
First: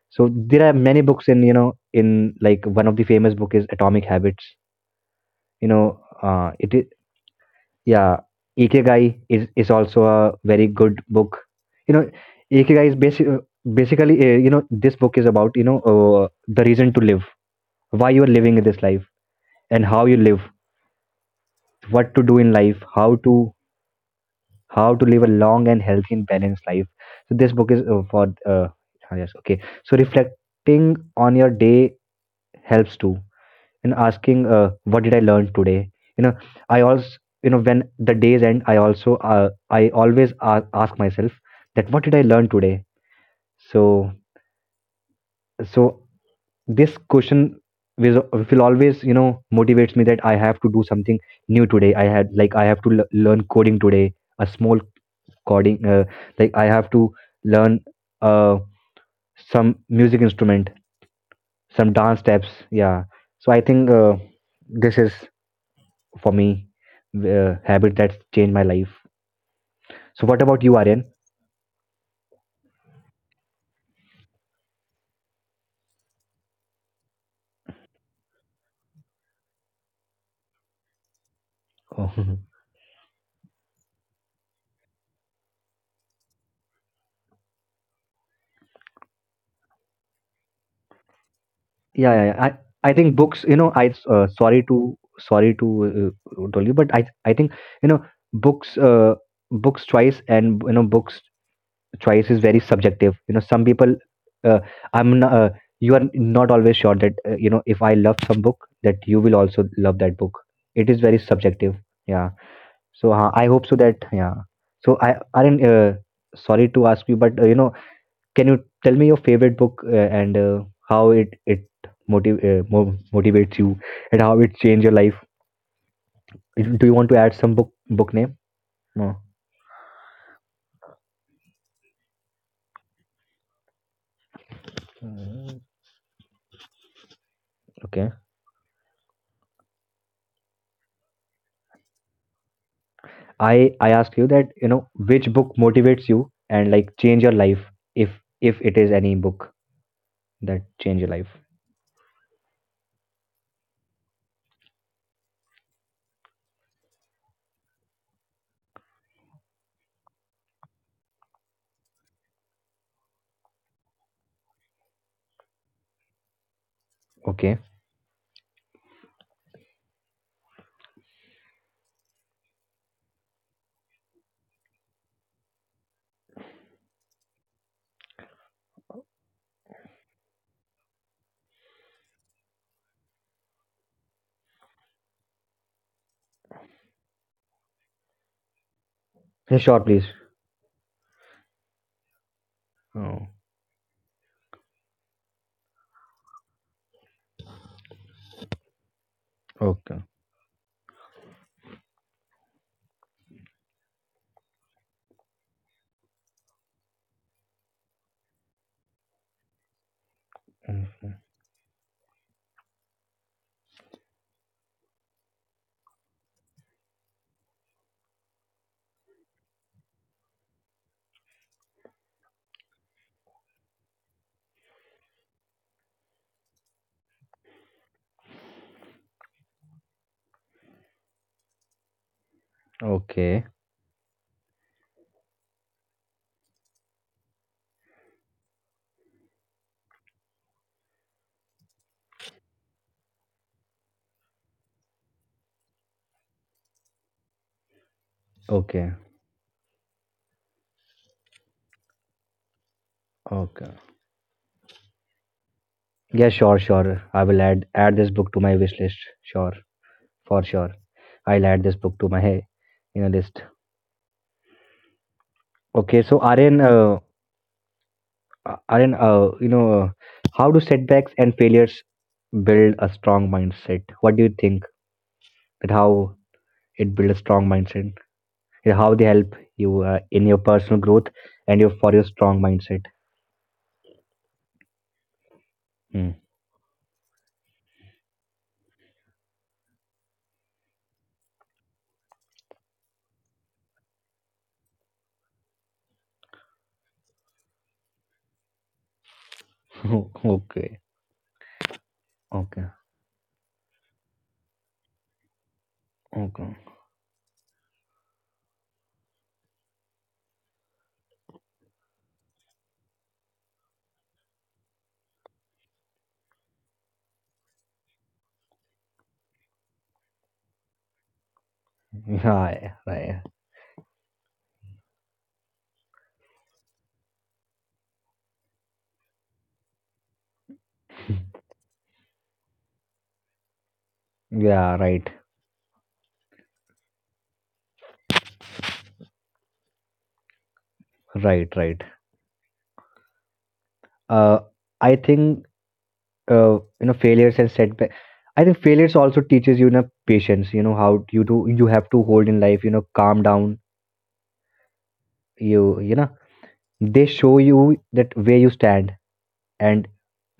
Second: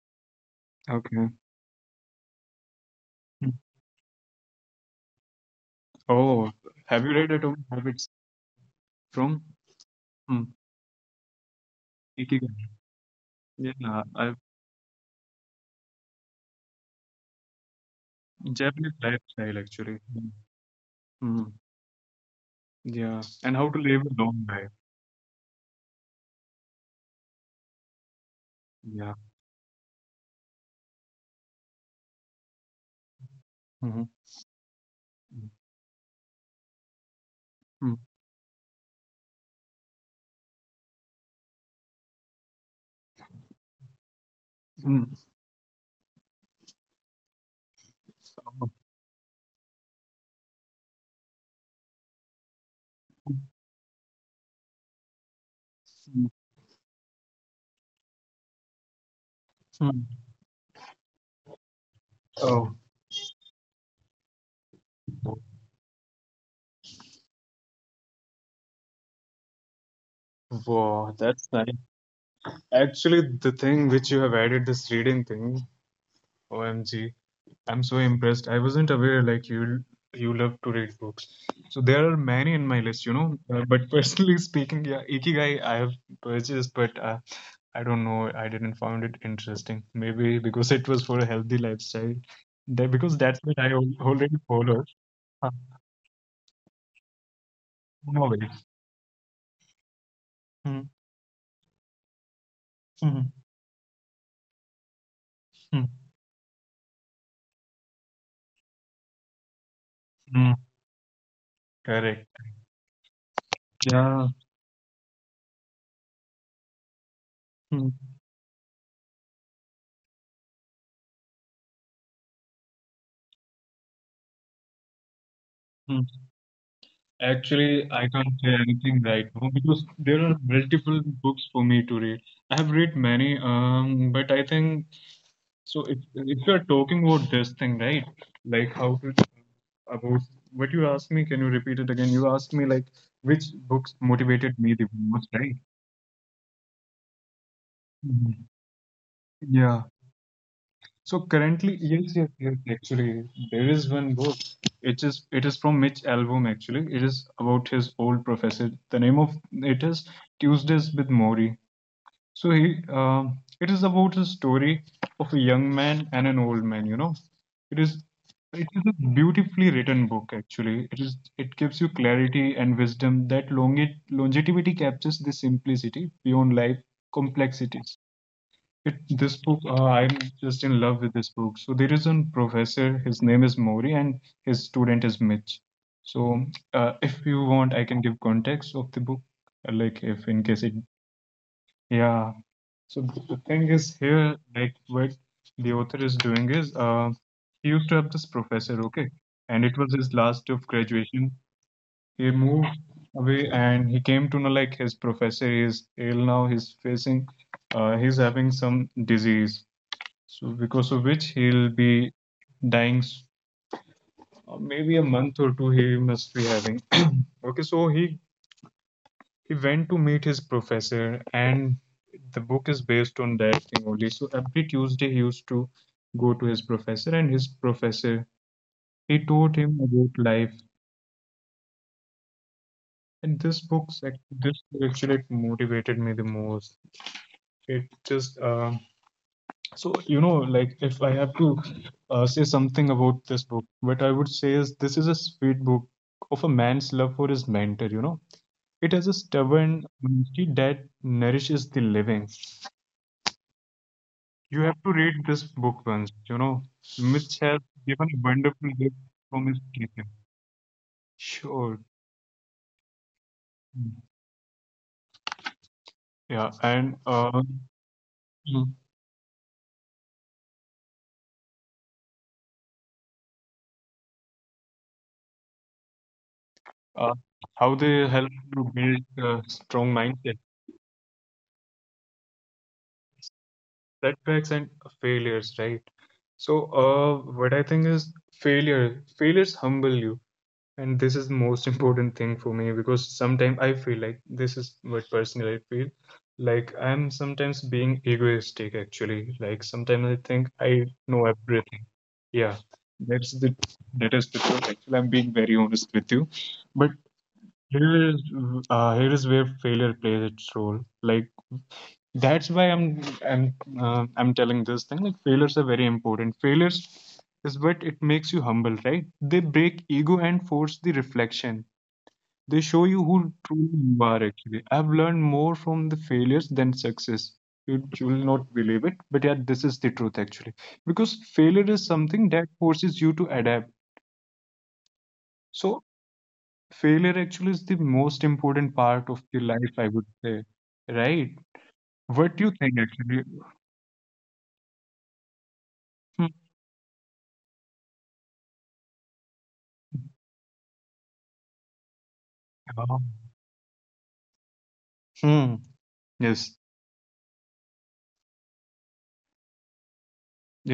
Speaker 1: so there are many books
Speaker 2: okay.
Speaker 1: in, you know, in, like, one of the famous
Speaker 2: Mm.
Speaker 1: book is Atomic Habits. You know,
Speaker 2: Oh,
Speaker 1: it is,
Speaker 2: have you read Atomic Habits
Speaker 1: yeah. Ikigai
Speaker 2: from
Speaker 1: is also a
Speaker 2: mm,
Speaker 1: very good book, you know.
Speaker 2: Ikigai?
Speaker 1: Ikigai is
Speaker 2: Yeah,
Speaker 1: basically,
Speaker 2: I
Speaker 1: you know, this book is about, you know, the reason to live, why you are living in this
Speaker 2: Japanese
Speaker 1: life
Speaker 2: lifestyle
Speaker 1: and
Speaker 2: actually.
Speaker 1: how you
Speaker 2: Mm.
Speaker 1: live,
Speaker 2: Mm.
Speaker 1: what to do in life, how
Speaker 2: Yeah.
Speaker 1: to,
Speaker 2: And how to live a long life.
Speaker 1: how to live a long and healthy and balanced life. So this book is, for uh,
Speaker 2: Yeah.
Speaker 1: ah, yes, okay, so reflecting on your day helps too, and
Speaker 2: Hmm.
Speaker 1: asking, what did I learn today? You know, I also, you know, when
Speaker 2: Mm.
Speaker 1: the days end, I also, I always ask myself, that what did I learn today? So,
Speaker 2: Mm.
Speaker 1: so this question will
Speaker 2: Oh,
Speaker 1: always, you know, motivates me that I have to do something new today. I had, like, I have to learn coding today, a small coding,
Speaker 2: mm.
Speaker 1: like I have to learn, uh, some
Speaker 2: Mm.
Speaker 1: music instrument, some dance steps.
Speaker 2: Oh,
Speaker 1: Yeah, so I think, this is for me, habit that's changed my life. So what about you, Aryan?
Speaker 2: wow, that's nice. Actually, the thing which you have added, this reading thing, OMG, I'm so impressed. I wasn't aware like you love to read books. So there
Speaker 1: Oh,
Speaker 2: are
Speaker 1: yeah,
Speaker 2: many in my list. But personally speaking, yeah, Ikigai I have purchased, but I don't know. I didn't find it interesting. Maybe because it was for a healthy lifestyle.
Speaker 1: yeah, yeah. I
Speaker 2: That
Speaker 1: I think
Speaker 2: because that's
Speaker 1: books. You
Speaker 2: what I
Speaker 1: know, I, uh,
Speaker 2: already
Speaker 1: sorry
Speaker 2: follow.
Speaker 1: to
Speaker 2: Uh,
Speaker 1: sorry to tell you, but I think, you know,
Speaker 2: no way.
Speaker 1: books, books choice, and, you know,
Speaker 2: Mm,
Speaker 1: books choice is very subjective.
Speaker 2: mm,
Speaker 1: You know, some people, uh, I'm not,
Speaker 2: mm,
Speaker 1: you are not always sure that, you know, if I love some book that you will also love that book.
Speaker 2: mm.
Speaker 1: It is very subjective.
Speaker 2: Correct.
Speaker 1: Yeah. So I hope so that,
Speaker 2: Yeah.
Speaker 1: yeah. So I aren't, sorry to ask you, but, you know,
Speaker 2: Mm,
Speaker 1: can you tell me your favorite book, and how it motivates you, and how it changed your life?
Speaker 2: mm.
Speaker 1: Do you want to add some book,
Speaker 2: Actually, I
Speaker 1: book
Speaker 2: can't
Speaker 1: name?
Speaker 2: say anything
Speaker 1: No.
Speaker 2: right now because there are multiple books for me to read. I have read many, but I think.
Speaker 1: Mm,
Speaker 2: So if you are talking about this thing, right?
Speaker 1: okay.
Speaker 2: Like how to about what you asked me, can you repeat it again? You asked me like which
Speaker 1: I I
Speaker 2: books
Speaker 1: ask you that,
Speaker 2: motivated
Speaker 1: you
Speaker 2: me
Speaker 1: know,
Speaker 2: the most,
Speaker 1: which
Speaker 2: right?
Speaker 1: book motivates you and like change your life, if
Speaker 2: Mhm.
Speaker 1: if it is any book
Speaker 2: Yeah.
Speaker 1: that change your
Speaker 2: So
Speaker 1: life.
Speaker 2: currently, yes, yes, yes. Actually, there is one book. It is from Mitch Albom. Actually, it is about his old professor. The name of it is Tuesdays with Maury. So he, it is about the story of a young man and an old man.
Speaker 1: Okay.
Speaker 2: It is it is a beautifully written book. Actually, it gives you clarity and wisdom that longevity captures the simplicity beyond life complexities. This book, I'm just in love with this book. So there is one professor. His name is Mori, and his student is Mitch. So if you want, I can give context of the book,
Speaker 1: Yeah, sure,
Speaker 2: like
Speaker 1: please.
Speaker 2: if in case it, yeah. So
Speaker 1: Oh,
Speaker 2: the thing is here, like what the author is doing is, he used to have this professor, okay, and it was
Speaker 1: okay.
Speaker 2: his last day of graduation. He moved away and he came to know like his professor is ill now. He's having some disease. So because of
Speaker 1: Mhm.
Speaker 2: which he'll be dying maybe a month or two he must be having. Okay, so he went to meet his professor, and the book is based on that thing only. So every Tuesday he used to go to his professor, and his professor, he taught him about life. And
Speaker 1: Okay.
Speaker 2: this book, this actually motivated me the most. It just so like if I have to say something about this book, what I would say is this is a sweet book of a man's love for his mentor. It
Speaker 1: Okay.
Speaker 2: has a stubborn honesty that nourishes the living.
Speaker 1: Okay.
Speaker 2: You have to read this book once,
Speaker 1: Yeah,
Speaker 2: you
Speaker 1: sure,
Speaker 2: know.
Speaker 1: sure. I
Speaker 2: Mitch
Speaker 1: will
Speaker 2: has
Speaker 1: add add
Speaker 2: given
Speaker 1: this
Speaker 2: a
Speaker 1: book to my
Speaker 2: wonderful
Speaker 1: wish
Speaker 2: gift
Speaker 1: list.
Speaker 2: from
Speaker 1: Sure.
Speaker 2: his kitchen.
Speaker 1: For sure. I'll add this
Speaker 2: Sure.
Speaker 1: book to my hey, you know, list. Okay, so
Speaker 2: Yeah,
Speaker 1: Aryan,
Speaker 2: and mm,
Speaker 1: Aryan, you know, how do setbacks and failures build a strong mindset? What do you think, that how it build
Speaker 2: uh,
Speaker 1: a strong
Speaker 2: how
Speaker 1: mindset?
Speaker 2: they help to
Speaker 1: Yeah, how
Speaker 2: build
Speaker 1: they help
Speaker 2: a
Speaker 1: you,
Speaker 2: strong
Speaker 1: in your
Speaker 2: mindset,
Speaker 1: personal growth and your for your strong mindset?
Speaker 2: setbacks and failures, right?
Speaker 1: Hmm.
Speaker 2: So, what I think is failure. Failures humble you. And this is the most important thing for me because sometimes I feel like this is what personally I feel, like I'm sometimes being egoistic actually, like sometimes I think I
Speaker 1: Okay,
Speaker 2: know everything. Yeah,
Speaker 1: okay,
Speaker 2: that's the that is the truth actually. I'm being very honest with you,
Speaker 1: okay.
Speaker 2: but here is here is where failure plays its role. Like, that's why i'm I'm telling this thing, like failures are very important. Failures is what it makes you humble, right? They break ego and force the reflection.
Speaker 1: Yeah,
Speaker 2: They show
Speaker 1: right.
Speaker 2: you
Speaker 1: Yeah,
Speaker 2: who truly you are actually. I've learned more from the failures than success. You will not believe it, but yeah, this is the truth actually. Because failure is something that forces you to adapt.
Speaker 1: yeah, right,
Speaker 2: So failure actually is the most important part of the life, I would say. Right?
Speaker 1: right, right.
Speaker 2: What do you think actually?
Speaker 1: Uh, I think,
Speaker 2: Hmm.
Speaker 1: uh, you know, failures and setback, I think failures also teaches you, you know, patience, you know, how you do, you have to hold in life, you
Speaker 2: Oh.
Speaker 1: know, calm down.
Speaker 2: Hmm.
Speaker 1: You know,
Speaker 2: Yes.
Speaker 1: they show you that where you stand, and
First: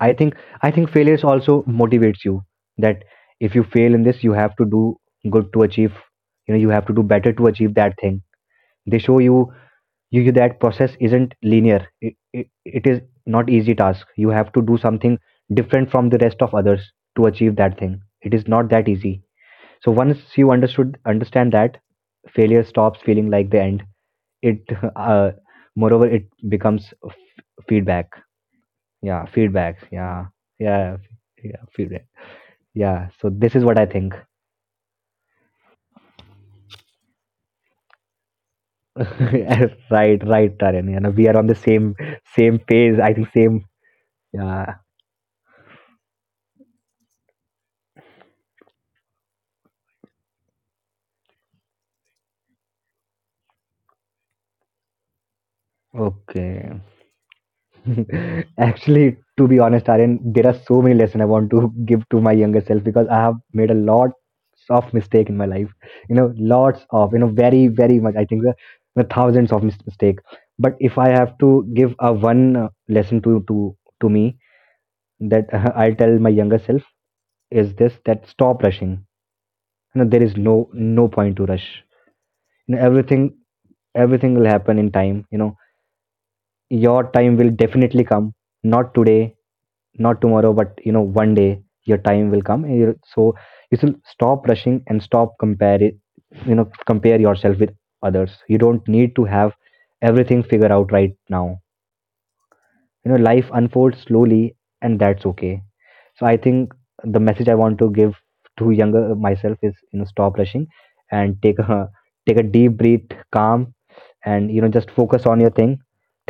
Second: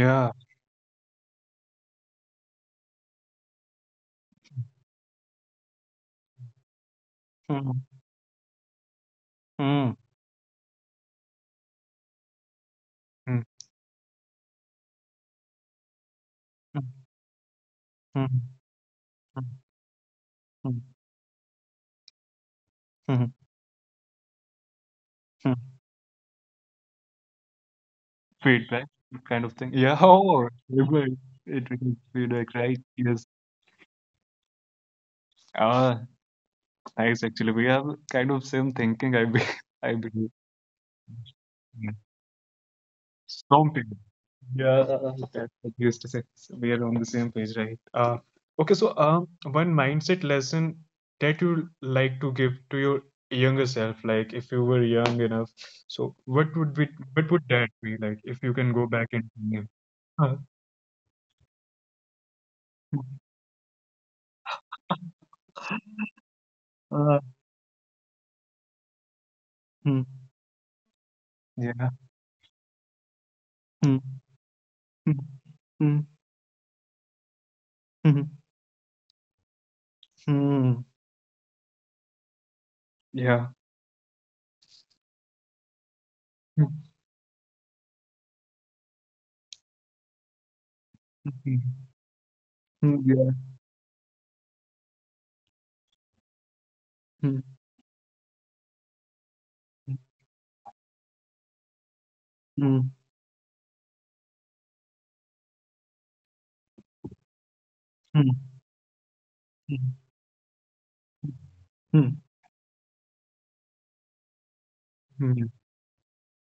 Speaker 1: I think, I think failures also motivates you, that if you fail in this, you have to do good to achieve, you know, you have to do better to
Speaker 2: Hmm.
Speaker 1: achieve that thing. They show you,
Speaker 2: Hmm.
Speaker 1: you, that process isn't linear. It is
Speaker 2: Hmm.
Speaker 1: not easy task. You have to do something different from the rest of
Speaker 2: Hmm.
Speaker 1: others to achieve that thing. It
Speaker 2: Hmm.
Speaker 1: is not that easy.
Speaker 2: Hmm.
Speaker 1: So once you
Speaker 2: Hmm.
Speaker 1: understood, understand that, failure
Speaker 2: Hmm.
Speaker 1: stops
Speaker 2: Hmm,
Speaker 1: feeling like the end. It
Speaker 2: hmm.
Speaker 1: uh, moreover, it becomes feedback.
Speaker 2: Feedback kind
Speaker 1: Yeah,
Speaker 2: of thing. Yeah,
Speaker 1: feedback.
Speaker 2: oh,
Speaker 1: Yeah,
Speaker 2: it
Speaker 1: yeah,
Speaker 2: it
Speaker 1: yeah,
Speaker 2: is
Speaker 1: feedback.
Speaker 2: feedback, right? Yes.
Speaker 1: Yeah, so this is what I think.
Speaker 2: Ah, nice. Actually, we have kind of same thinking. I believe.
Speaker 1: Right, right, Taryn. You know, we are on the
Speaker 2: Yeah.
Speaker 1: same, same page. I think
Speaker 2: Strong
Speaker 1: same.
Speaker 2: feedback. Yeah,
Speaker 1: Yeah.
Speaker 2: that's what you used to say. So we are on the same page, right? Okay, so one mindset lesson that you like to give to your younger self, like if you were young enough, so
Speaker 1: Okay.
Speaker 2: what would that be like if you can go back in
Speaker 1: Actually,
Speaker 2: time?
Speaker 1: to be honest, Aryan, there are so many lessons I want to give to my younger self because I have made a lot of mistake in my life. You know, lots
Speaker 2: Uh, uh,
Speaker 1: of, you know, very, very much. I think the thousands of
Speaker 2: hmm,
Speaker 1: mistake. But if I have
Speaker 2: yeah.
Speaker 1: to give a one, lesson
Speaker 2: Hmm.
Speaker 1: to me, that
Speaker 2: Mm,
Speaker 1: I'll tell my younger self is this:
Speaker 2: mhm,
Speaker 1: that stop rushing. You know, there is
Speaker 2: mm,
Speaker 1: no point to rush. You know,
Speaker 2: yeah.
Speaker 1: everything, everything will happen in time. You know,
Speaker 2: Mm,
Speaker 1: your time will definitely come. Not today, not tomorrow, but you know, one
Speaker 2: mhm,
Speaker 1: day your time will come,
Speaker 2: mm,
Speaker 1: and you,
Speaker 2: yeah.
Speaker 1: so you should stop rushing, and stop compare it, you know,
Speaker 2: Mm,
Speaker 1: compare yourself with others. You don't need to have everything figured out right now. You
Speaker 2: mm,
Speaker 1: know, life unfolds slowly, and that's okay. So I think the message I want to give
Speaker 2: mm,
Speaker 1: to younger
Speaker 2: mm,
Speaker 1: myself is, you know, stop rushing, and take a
Speaker 2: mm,
Speaker 1: take a deep breath, calm, and, you know, just
Speaker 2: mm,
Speaker 1: focus on your thing.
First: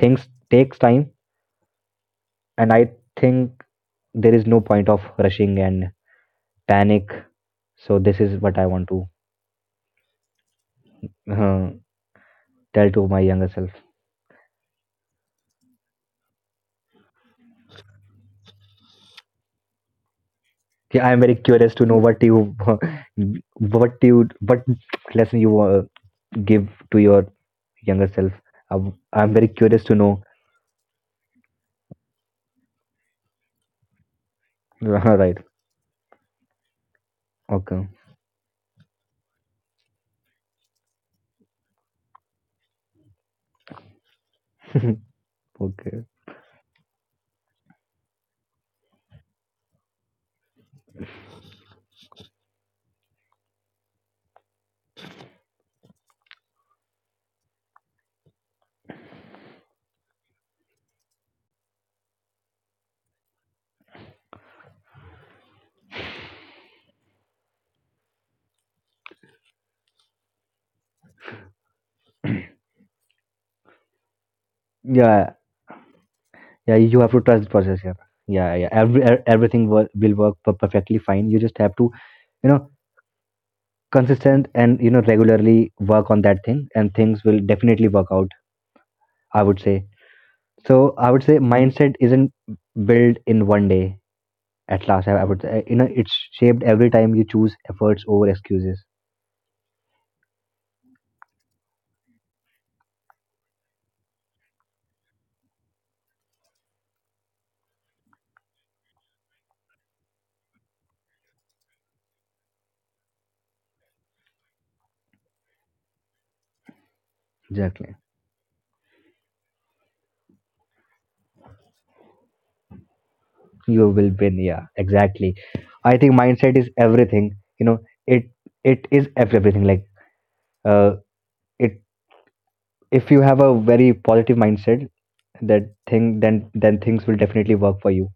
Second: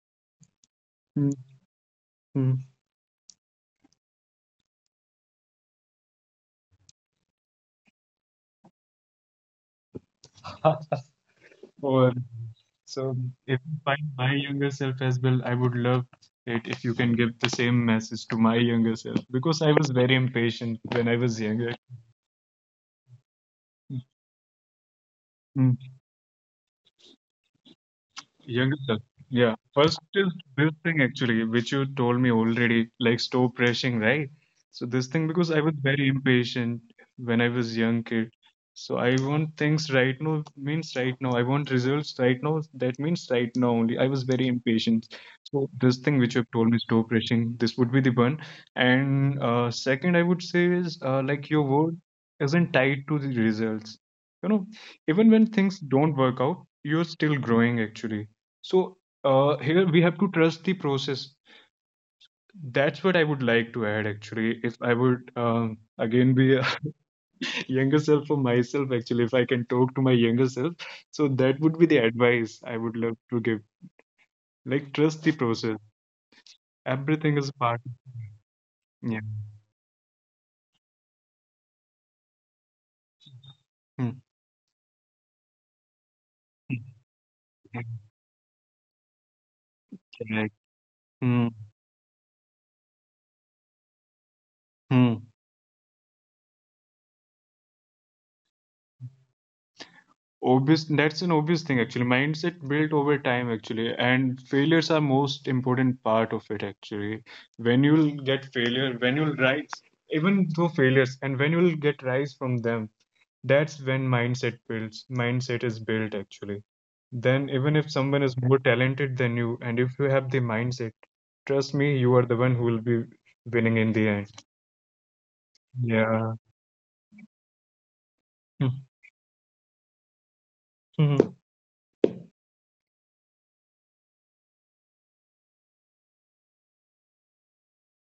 Speaker 1: Things takes time,
Speaker 2: mm, mm.
Speaker 1: and I think there is no point of rushing and panic. So this is what I want to uh,
Speaker 2: Or
Speaker 1: tell to
Speaker 2: so
Speaker 1: my younger
Speaker 2: if
Speaker 1: self.
Speaker 2: you find my younger self as well, I would love it if you can give the same message to my younger self because I was very impatient
Speaker 1: Yeah,
Speaker 2: when
Speaker 1: I
Speaker 2: I
Speaker 1: am very
Speaker 2: was younger.
Speaker 1: curious to know what you, what you, what lesson you give to your younger self.
Speaker 2: Younger self.
Speaker 1: I'm very
Speaker 2: Yeah.
Speaker 1: curious to
Speaker 2: First
Speaker 1: know.
Speaker 2: is this thing actually, which you told me already, like stop rushing, right? So this thing
Speaker 1: Right.
Speaker 2: because I was very impatient when I was
Speaker 1: Okay.
Speaker 2: young kid. So I want things right now means right now. I want results right now. That means right now only. I was very impatient. So this
Speaker 1: Okay.
Speaker 2: thing which you have told me, stop rushing, this would be the one. And second, I would say is like your word isn't tied to the results. You know, even when things don't work out, you're still growing actually, so here we have to trust the process. That's what I would like to add actually. If I would again be a younger self for myself, actually, if I can talk to my younger self, so that would be the advice I would love to give. Like, trust the
Speaker 1: Yeah.
Speaker 2: process.
Speaker 1: Yeah. You have to
Speaker 2: Everything
Speaker 1: trust the
Speaker 2: is
Speaker 1: process.
Speaker 2: part.
Speaker 1: Yeah. Yeah. Yeah. Every,
Speaker 2: Yeah.
Speaker 1: everything will work perfectly fine. You just have to, you know,
Speaker 2: Hmm.
Speaker 1: consistent, and, you know, regularly work on that thing, and things will definitely work out. I would say,
Speaker 2: Correct.
Speaker 1: so I would say
Speaker 2: Hmm.
Speaker 1: mindset isn't built in one day. At last, I
Speaker 2: Hmm.
Speaker 1: would say, you know, it's shaped every time you choose efforts over excuses.
Speaker 2: Obvious, that's an obvious thing actually. Mindset built over time actually, and failures are most important part of it actually. When you'll get failure, when you'll rise, even through failures, and when you'll get rise from them, that's when mindset builds. Mindset is built actually. Then even if
Speaker 1: Exactly,
Speaker 2: someone is more talented than you, and if you have the mindset, trust me, you are the one who will be winning
Speaker 1: you
Speaker 2: in
Speaker 1: will
Speaker 2: the end.
Speaker 1: win. Yeah, exactly. I think
Speaker 2: Yeah.
Speaker 1: mindset is everything. You know, it it is everything. Like, uh,
Speaker 2: Mhm.
Speaker 1: it if you have a very positive mindset, that thing, then things will definitely work for you.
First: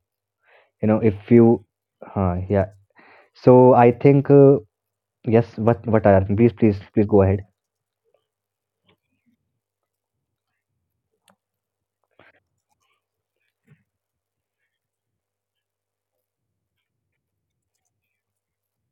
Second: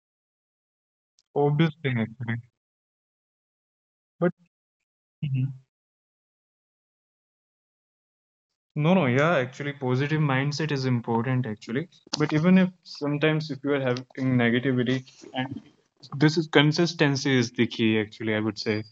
Speaker 1: You know, if you,
Speaker 2: Obvious thing actually.
Speaker 1: yeah. So I think,
Speaker 2: But
Speaker 1: yes. What are, please, please, please go ahead.
Speaker 2: no, no, yeah, actually, positive mindset is important, actually. But even if sometimes if you are having negativity, and this is consistency is the key, actually, I would say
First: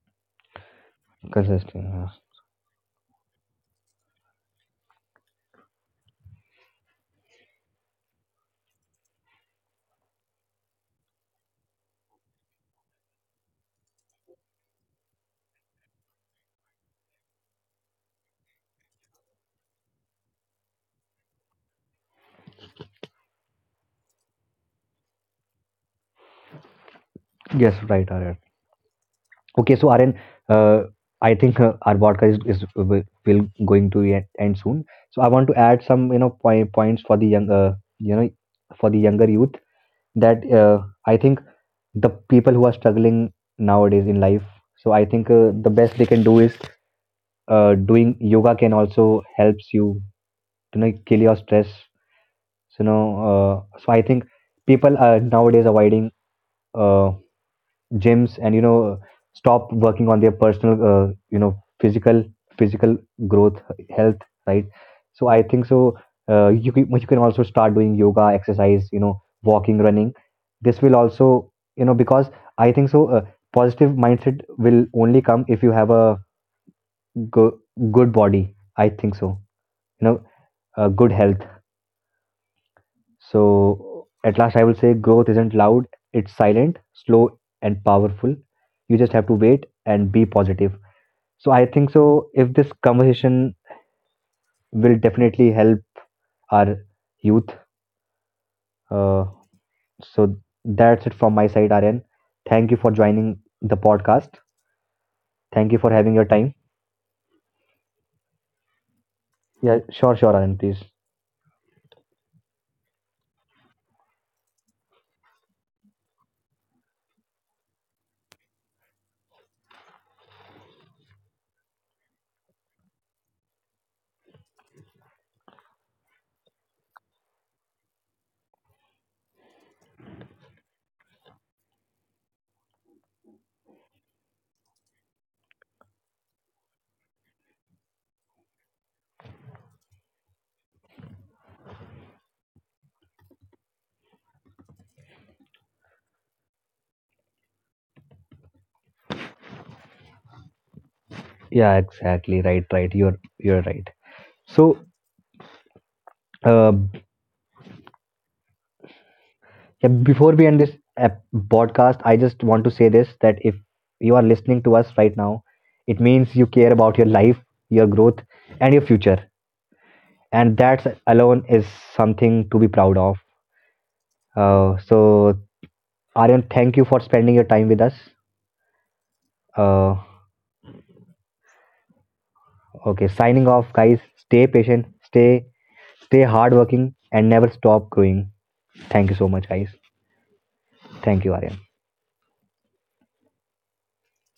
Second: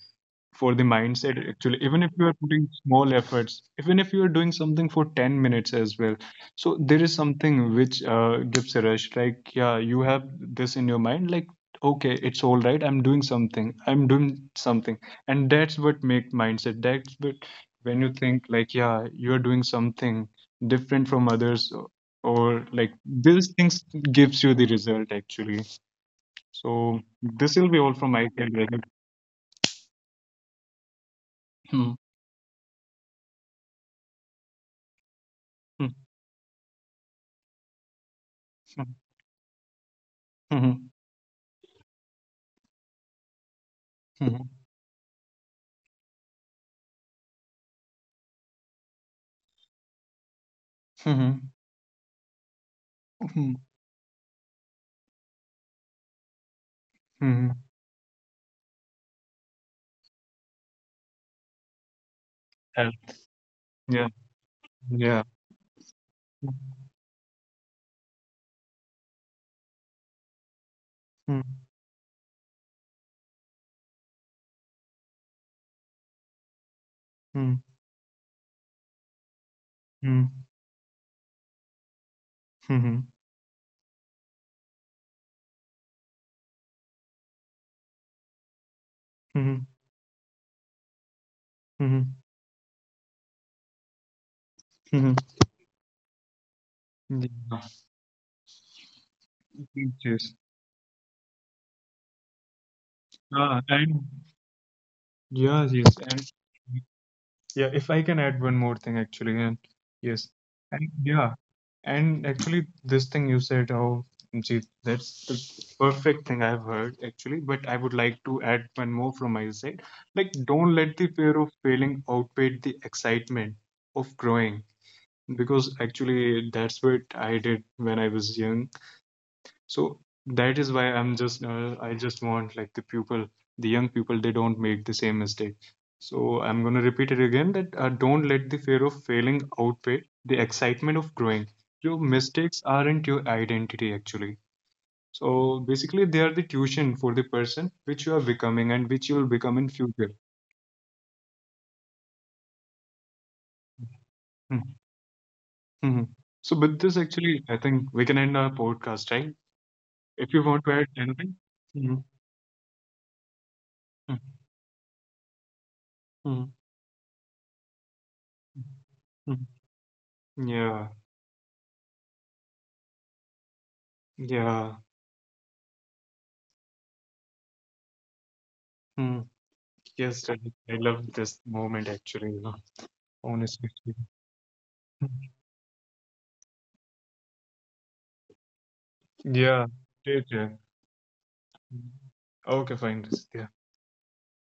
Speaker 2: for the mindset actually,
Speaker 1: Consistent.
Speaker 2: even if you are putting small efforts, even if you are doing something for 10 minutes as well, so there is something which gives a rush, like, yeah, you have this in your mind like okay, it's all right, I'm doing something, I'm doing something, and that's what make mindset, that's what, when you think like yeah, you're doing something different from others, or like these things gives you the result actually, so this will
Speaker 1: Yes,
Speaker 2: be all
Speaker 1: right.
Speaker 2: from my side, Rajat.
Speaker 1: Okay, so Aryan, uh, I think,
Speaker 2: Hmm.
Speaker 1: our podcast is will going to end soon. So I want to add some, you know, point, points for the young, you know, for the younger youth, that,
Speaker 2: Hmm.
Speaker 1: I think the people who are struggling nowadays in life.
Speaker 2: Mhm.
Speaker 1: So I think, the best they can do is, doing yoga can also helps you to, you know, kill your
Speaker 2: Mhm.
Speaker 1: stress. So you know,
Speaker 2: Mhm.
Speaker 1: so I think people are nowadays avoiding, uh,
Speaker 2: Mhm.
Speaker 1: gyms, and you know, stop working on their personal, you know, physical,
Speaker 2: And
Speaker 1: physical growth,
Speaker 2: yeah,
Speaker 1: health, right?
Speaker 2: yeah.
Speaker 1: So I think so, you can also start doing yoga, exercise, you know, walking, running. This will also,
Speaker 2: Mhm.
Speaker 1: you know, because I think so, positive mindset will only come if you have a go-
Speaker 2: Mhm.
Speaker 1: good body, I think so, you know,
Speaker 2: Mhm.
Speaker 1: good health.
Speaker 2: Mhm.
Speaker 1: So, at last, I will say growth isn't loud, it's silent, slow, and powerful. You just have to
Speaker 2: Mhm.
Speaker 1: wait and be positive. So, I think
Speaker 2: Mhm.
Speaker 1: so. If this conversation will
Speaker 2: Mhm.
Speaker 1: definitely help our
Speaker 2: Yeah.
Speaker 1: youth. Uh,
Speaker 2: Yes.
Speaker 1: so, that's it from my side, Aryan. Thank you for joining
Speaker 2: Ah,
Speaker 1: the
Speaker 2: and
Speaker 1: podcast.
Speaker 2: yeah,
Speaker 1: Thank you for
Speaker 2: yes,
Speaker 1: having your
Speaker 2: and
Speaker 1: time.
Speaker 2: yeah, if I can add one more thing actually, and
Speaker 1: Yeah, sure,
Speaker 2: yes,
Speaker 1: sure, Aryan, please.
Speaker 2: and yeah, and actually, this thing you said, oh, gee, that's the perfect thing I've heard actually, but I would like to add one more from my side. Like, don't let the fear of failing outweigh the excitement of growing, because actually that's what I did when I was young. So that is why I just want like the people, the young people, they don't make the same mistake. So I'm gonna repeat it again that don't let the fear of failing outweigh the excitement of growing. Your mistakes aren't your identity actually. So basically, they are the tuition for the person which you are becoming and which you will become in future.
Speaker 1: Yeah, exactly. Right, right. You're right. So,
Speaker 2: Mm-hmm. So
Speaker 1: uh,
Speaker 2: with this, actually, I think we can end our podcast, right?
Speaker 1: yeah,
Speaker 2: If
Speaker 1: before
Speaker 2: you
Speaker 1: we end
Speaker 2: want to
Speaker 1: this
Speaker 2: add anything. Hmm.
Speaker 1: podcast, I just want to say this, that if you
Speaker 2: Mm,
Speaker 1: are listening to us right now, it means
Speaker 2: mm,
Speaker 1: you care about your life, your growth, and
Speaker 2: mm,
Speaker 1: your future.
Speaker 2: mm.
Speaker 1: And
Speaker 2: Yeah,
Speaker 1: that alone is something to be proud of.
Speaker 2: yeah.
Speaker 1: So, Aryan, thank you for spending your time with us.
Speaker 2: Mm,
Speaker 1: Uh,
Speaker 2: yes, I love this moment actually,
Speaker 1: okay, signing
Speaker 2: honestly.
Speaker 1: off, guys. Stay patient, stay hardworking, and never stop growing. Thank you so much,
Speaker 2: Yeah,
Speaker 1: guys.
Speaker 2: did yeah.
Speaker 1: Thank you, Aryan.
Speaker 2: Okay, fine. Yeah.